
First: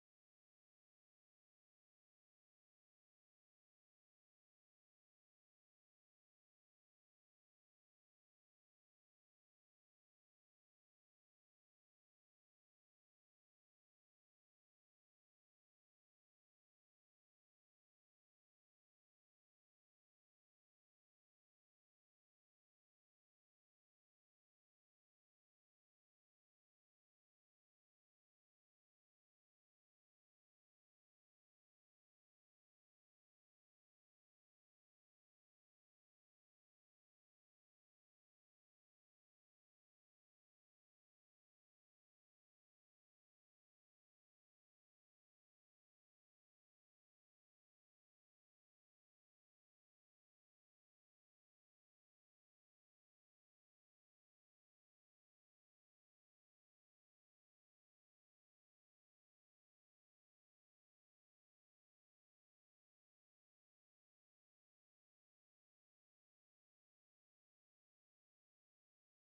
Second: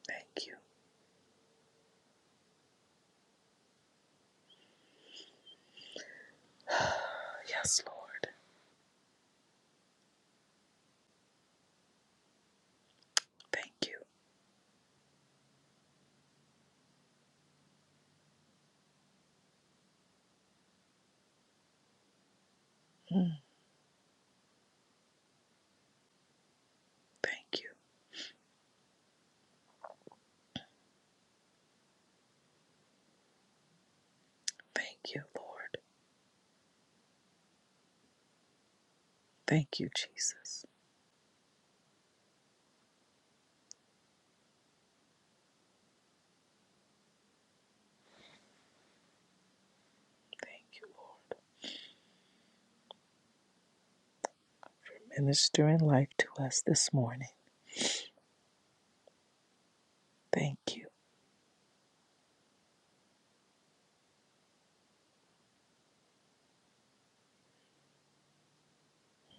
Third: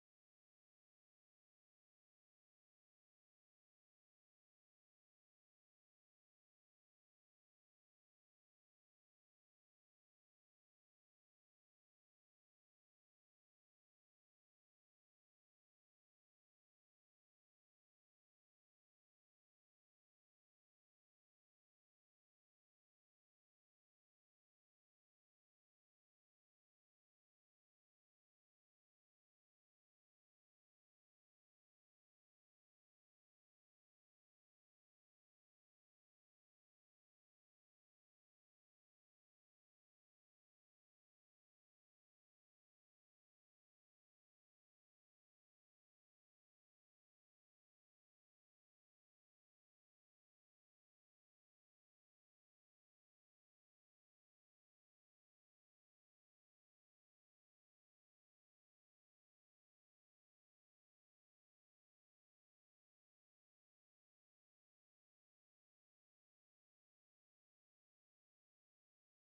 Speaker 1: Thank you. Yes, Lord. Thank you. Mm, Thank you. Thank you, Lord. Thank you, Jesus. Thank you, Lord. Ministering life to us this morning. Thank you.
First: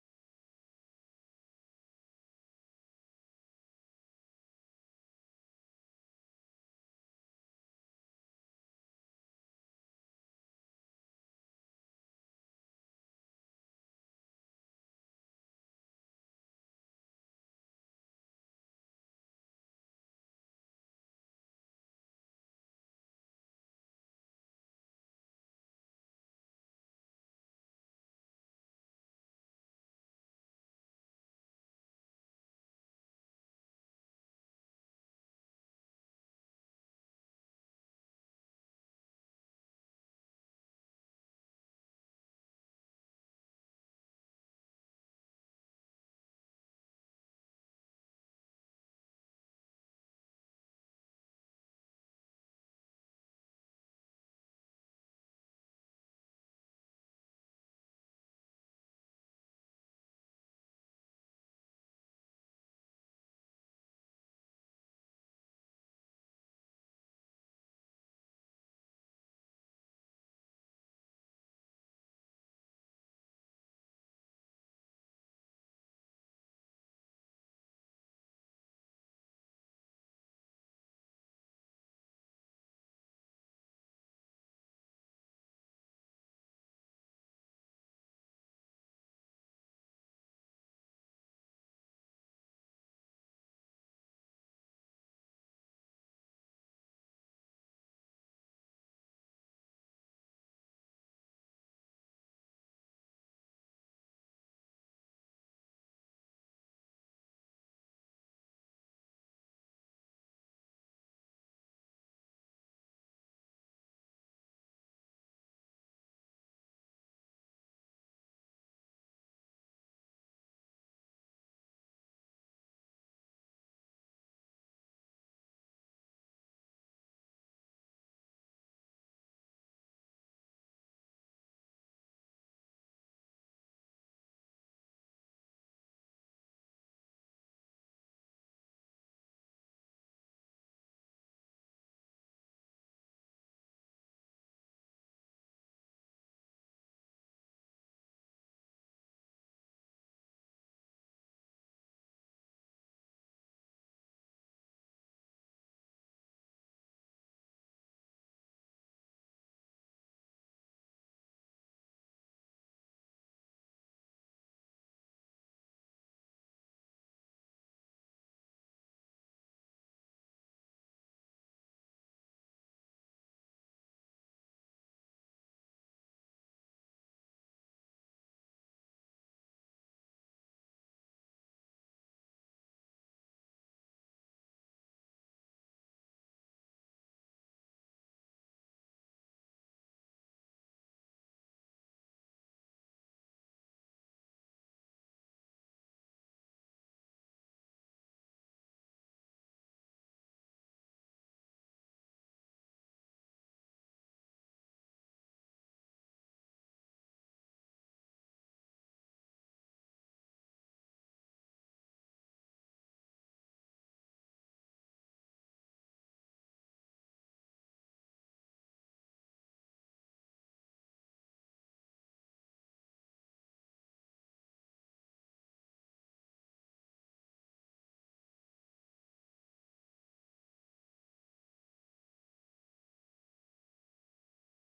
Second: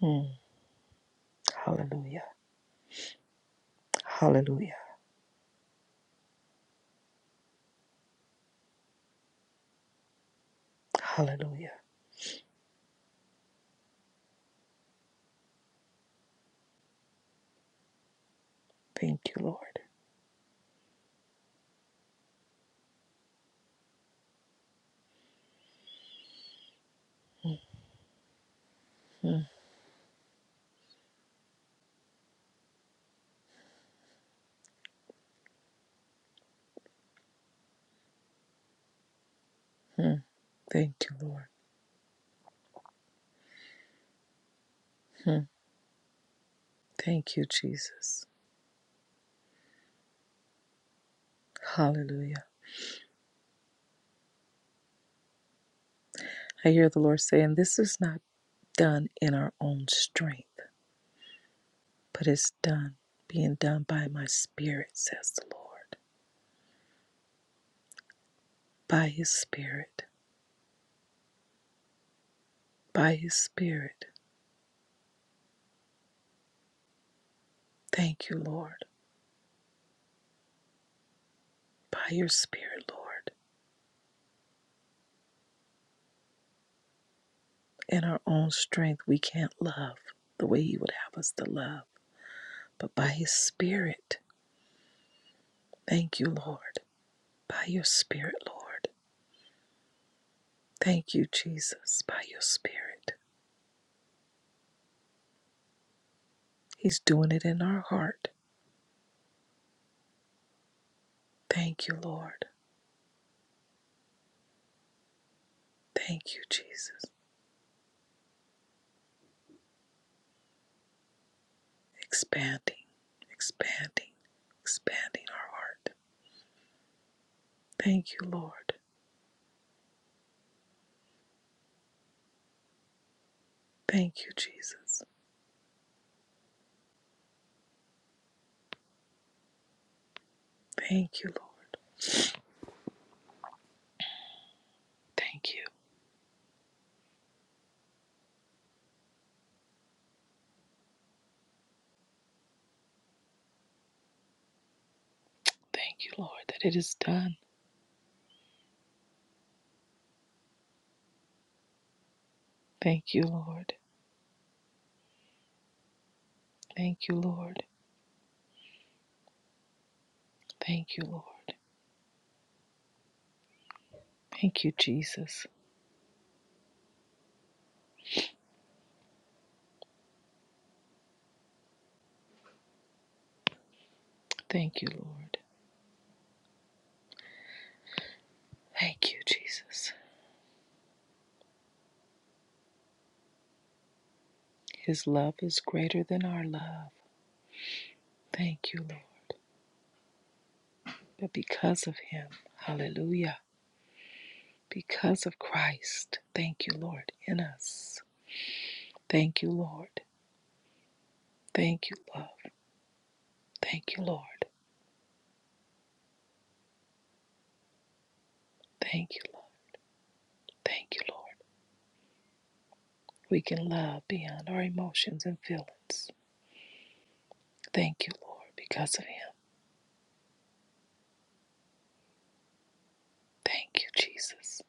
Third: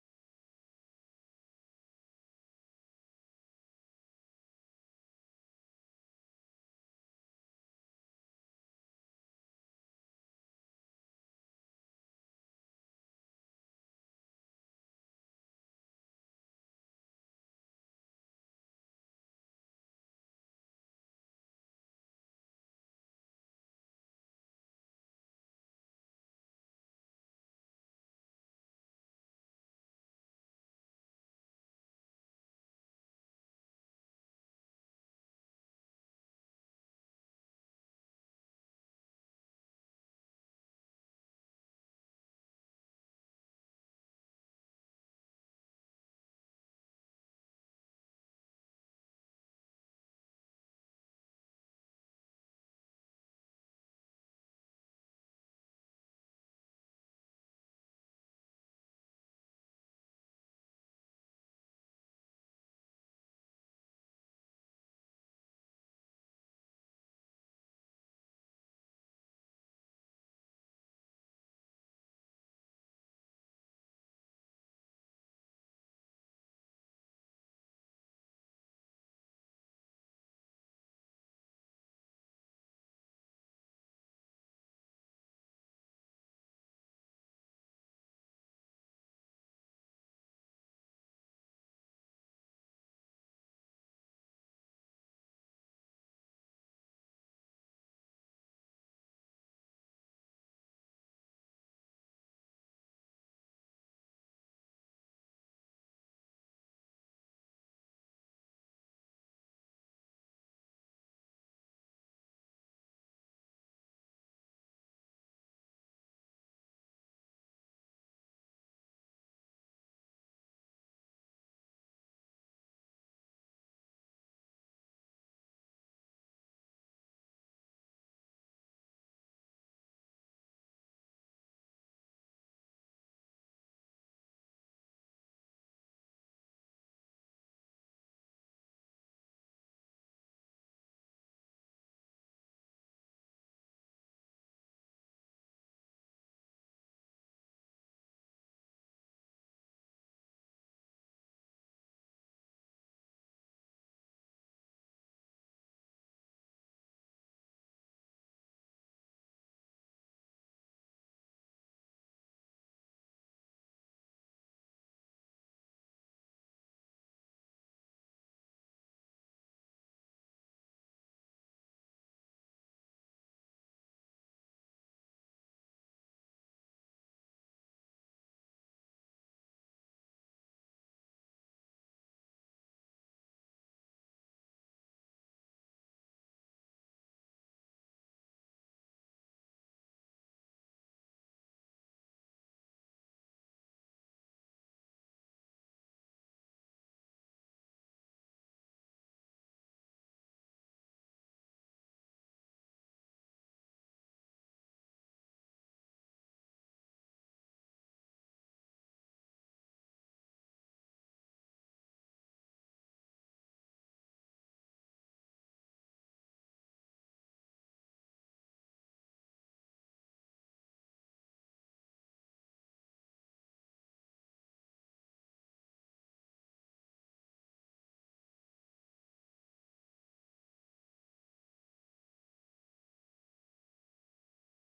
Speaker 1: Mm, Hallelujah. Hallelujah. Hallelujah. Thank you, Lord. hmm Thank you, Lord. Thank you, Jesus. Hallelujah. I hear the Lord saying, This is not done in our own strength, but it's done, being done by my spirit, says the Lord. By his spirit. By his spirit. Thank you, Lord. By your spirit, Lord. In our own strength, we can't love the way you would have us to love, but by his spirit. Thank you, Lord. By your spirit, Lord. Thank you, Jesus, by your Spirit. He's doing it in our heart. Thank you, Lord. Thank you, Jesus. Expanding, expanding, expanding our heart. Thank you, Lord. Thank you, Jesus. Thank you, Lord. Thank you. Thank you, Lord, that it is done. Thank you, Lord. Thank you, Lord. Thank you, Lord. Thank you, Jesus. Thank you, Lord. Thank you, Jesus. His love is greater than our love. Thank you, Lord. But because of him, hallelujah, because of Christ, thank you, Lord, in us. Thank you, Lord. Thank you, love. Thank you, Lord. Thank you, love. Thank you, Lord. We can love beyond our emotions and feelings. Thank you, Lord, because of him. Thank you, Jesus.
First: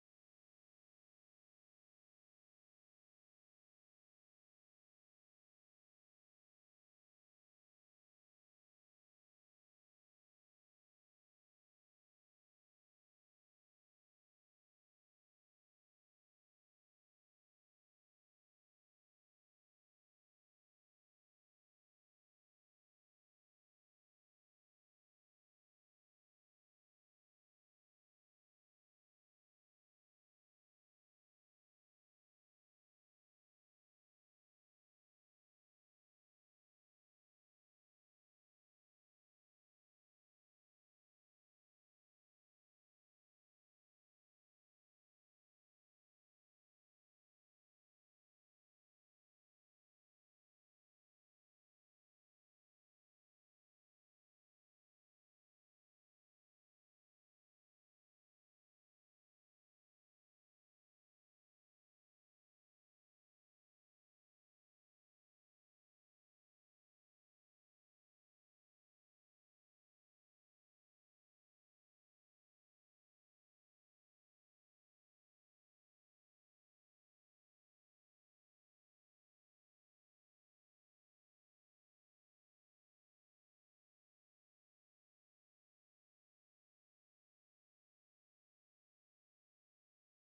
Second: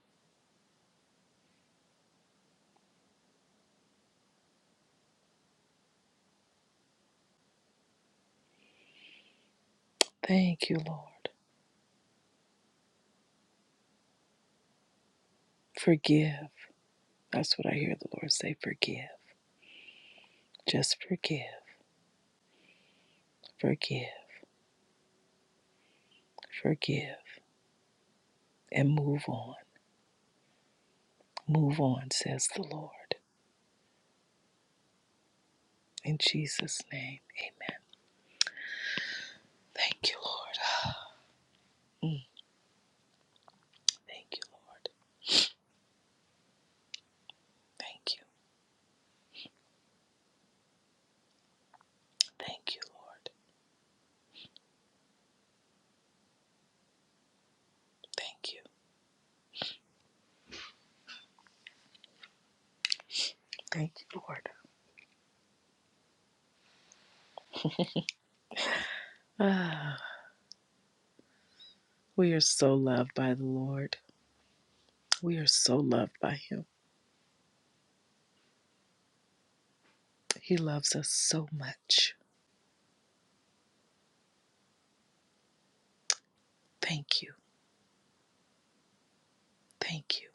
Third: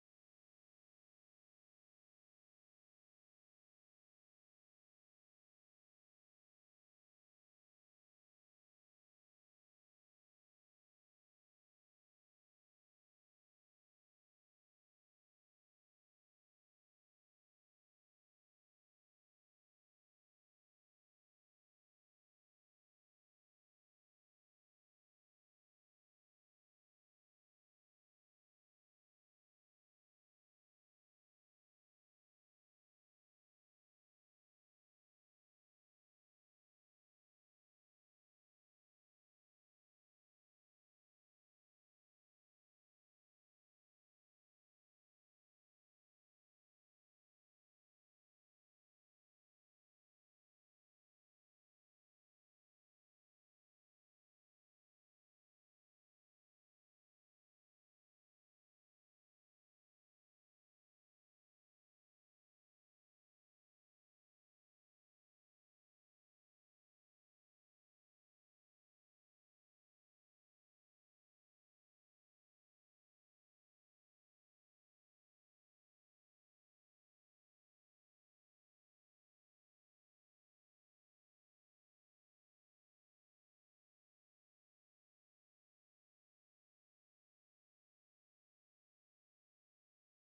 Speaker 1: Thank you, Lord. Forgive. That's what I hear the Lord say forgive. Just forgive, forgive, forgive, and move on. Move on, says the Lord. In Jesus' name, amen. Thank you, Lord. Mm. Thank you, Lord. Thank you. Thank you, Lord. Thank you. Thank you, Lord. Ah, we are so loved by the Lord. We are so loved by Him. He loves us so much. Thank you. Thank you.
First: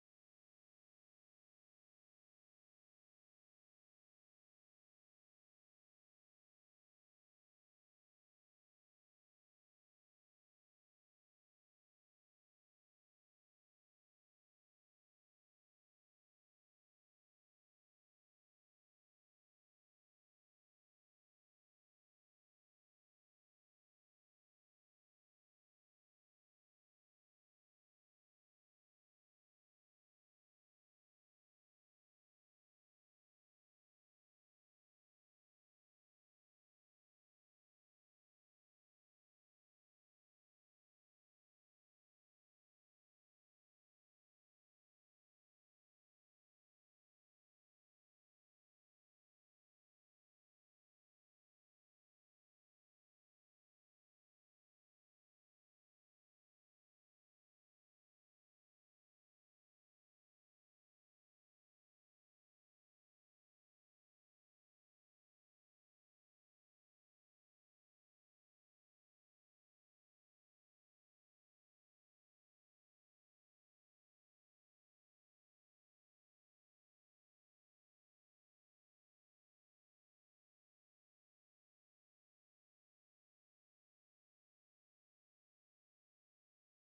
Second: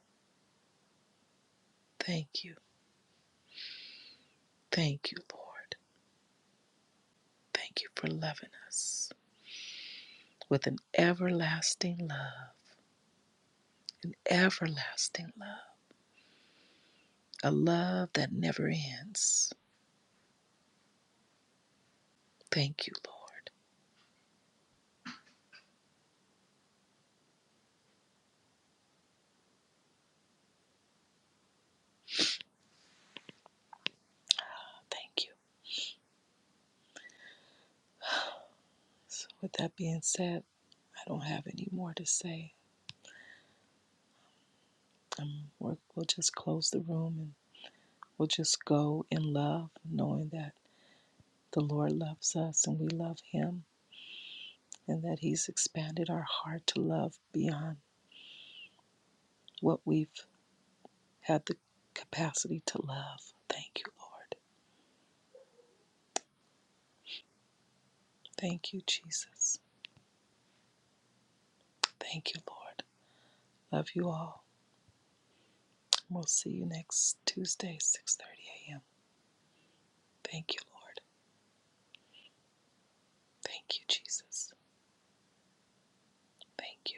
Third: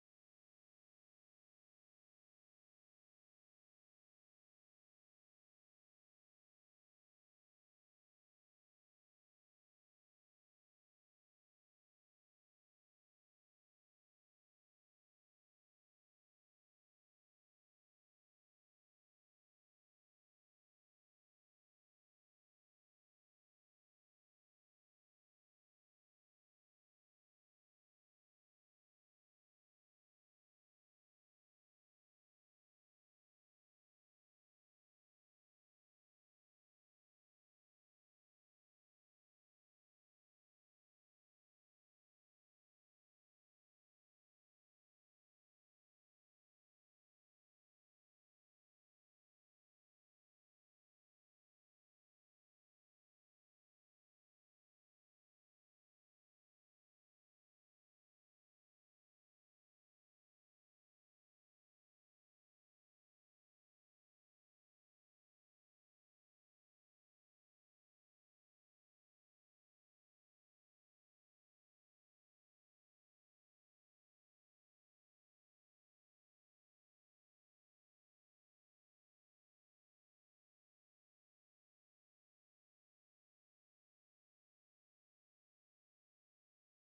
Speaker 1: Thank you. Thank you, Lord. Thank you for loving us with an everlasting love. Everlasting love. A love that never ends. Thank you, Lord. Thank you. So, with that being said, I don't have any more to say. Um, we're, we'll just close the room and we'll just go in love, knowing that the Lord loves us and we love Him, and that He's expanded our heart to love beyond what we've had the capacity to love. Thank you, Lord. Thank you, Jesus. Thank you, Lord. Love you all. We'll see you next Tuesday, 6:30 a.m. Thank you, Lord. Thank you, Jesus. Thank you.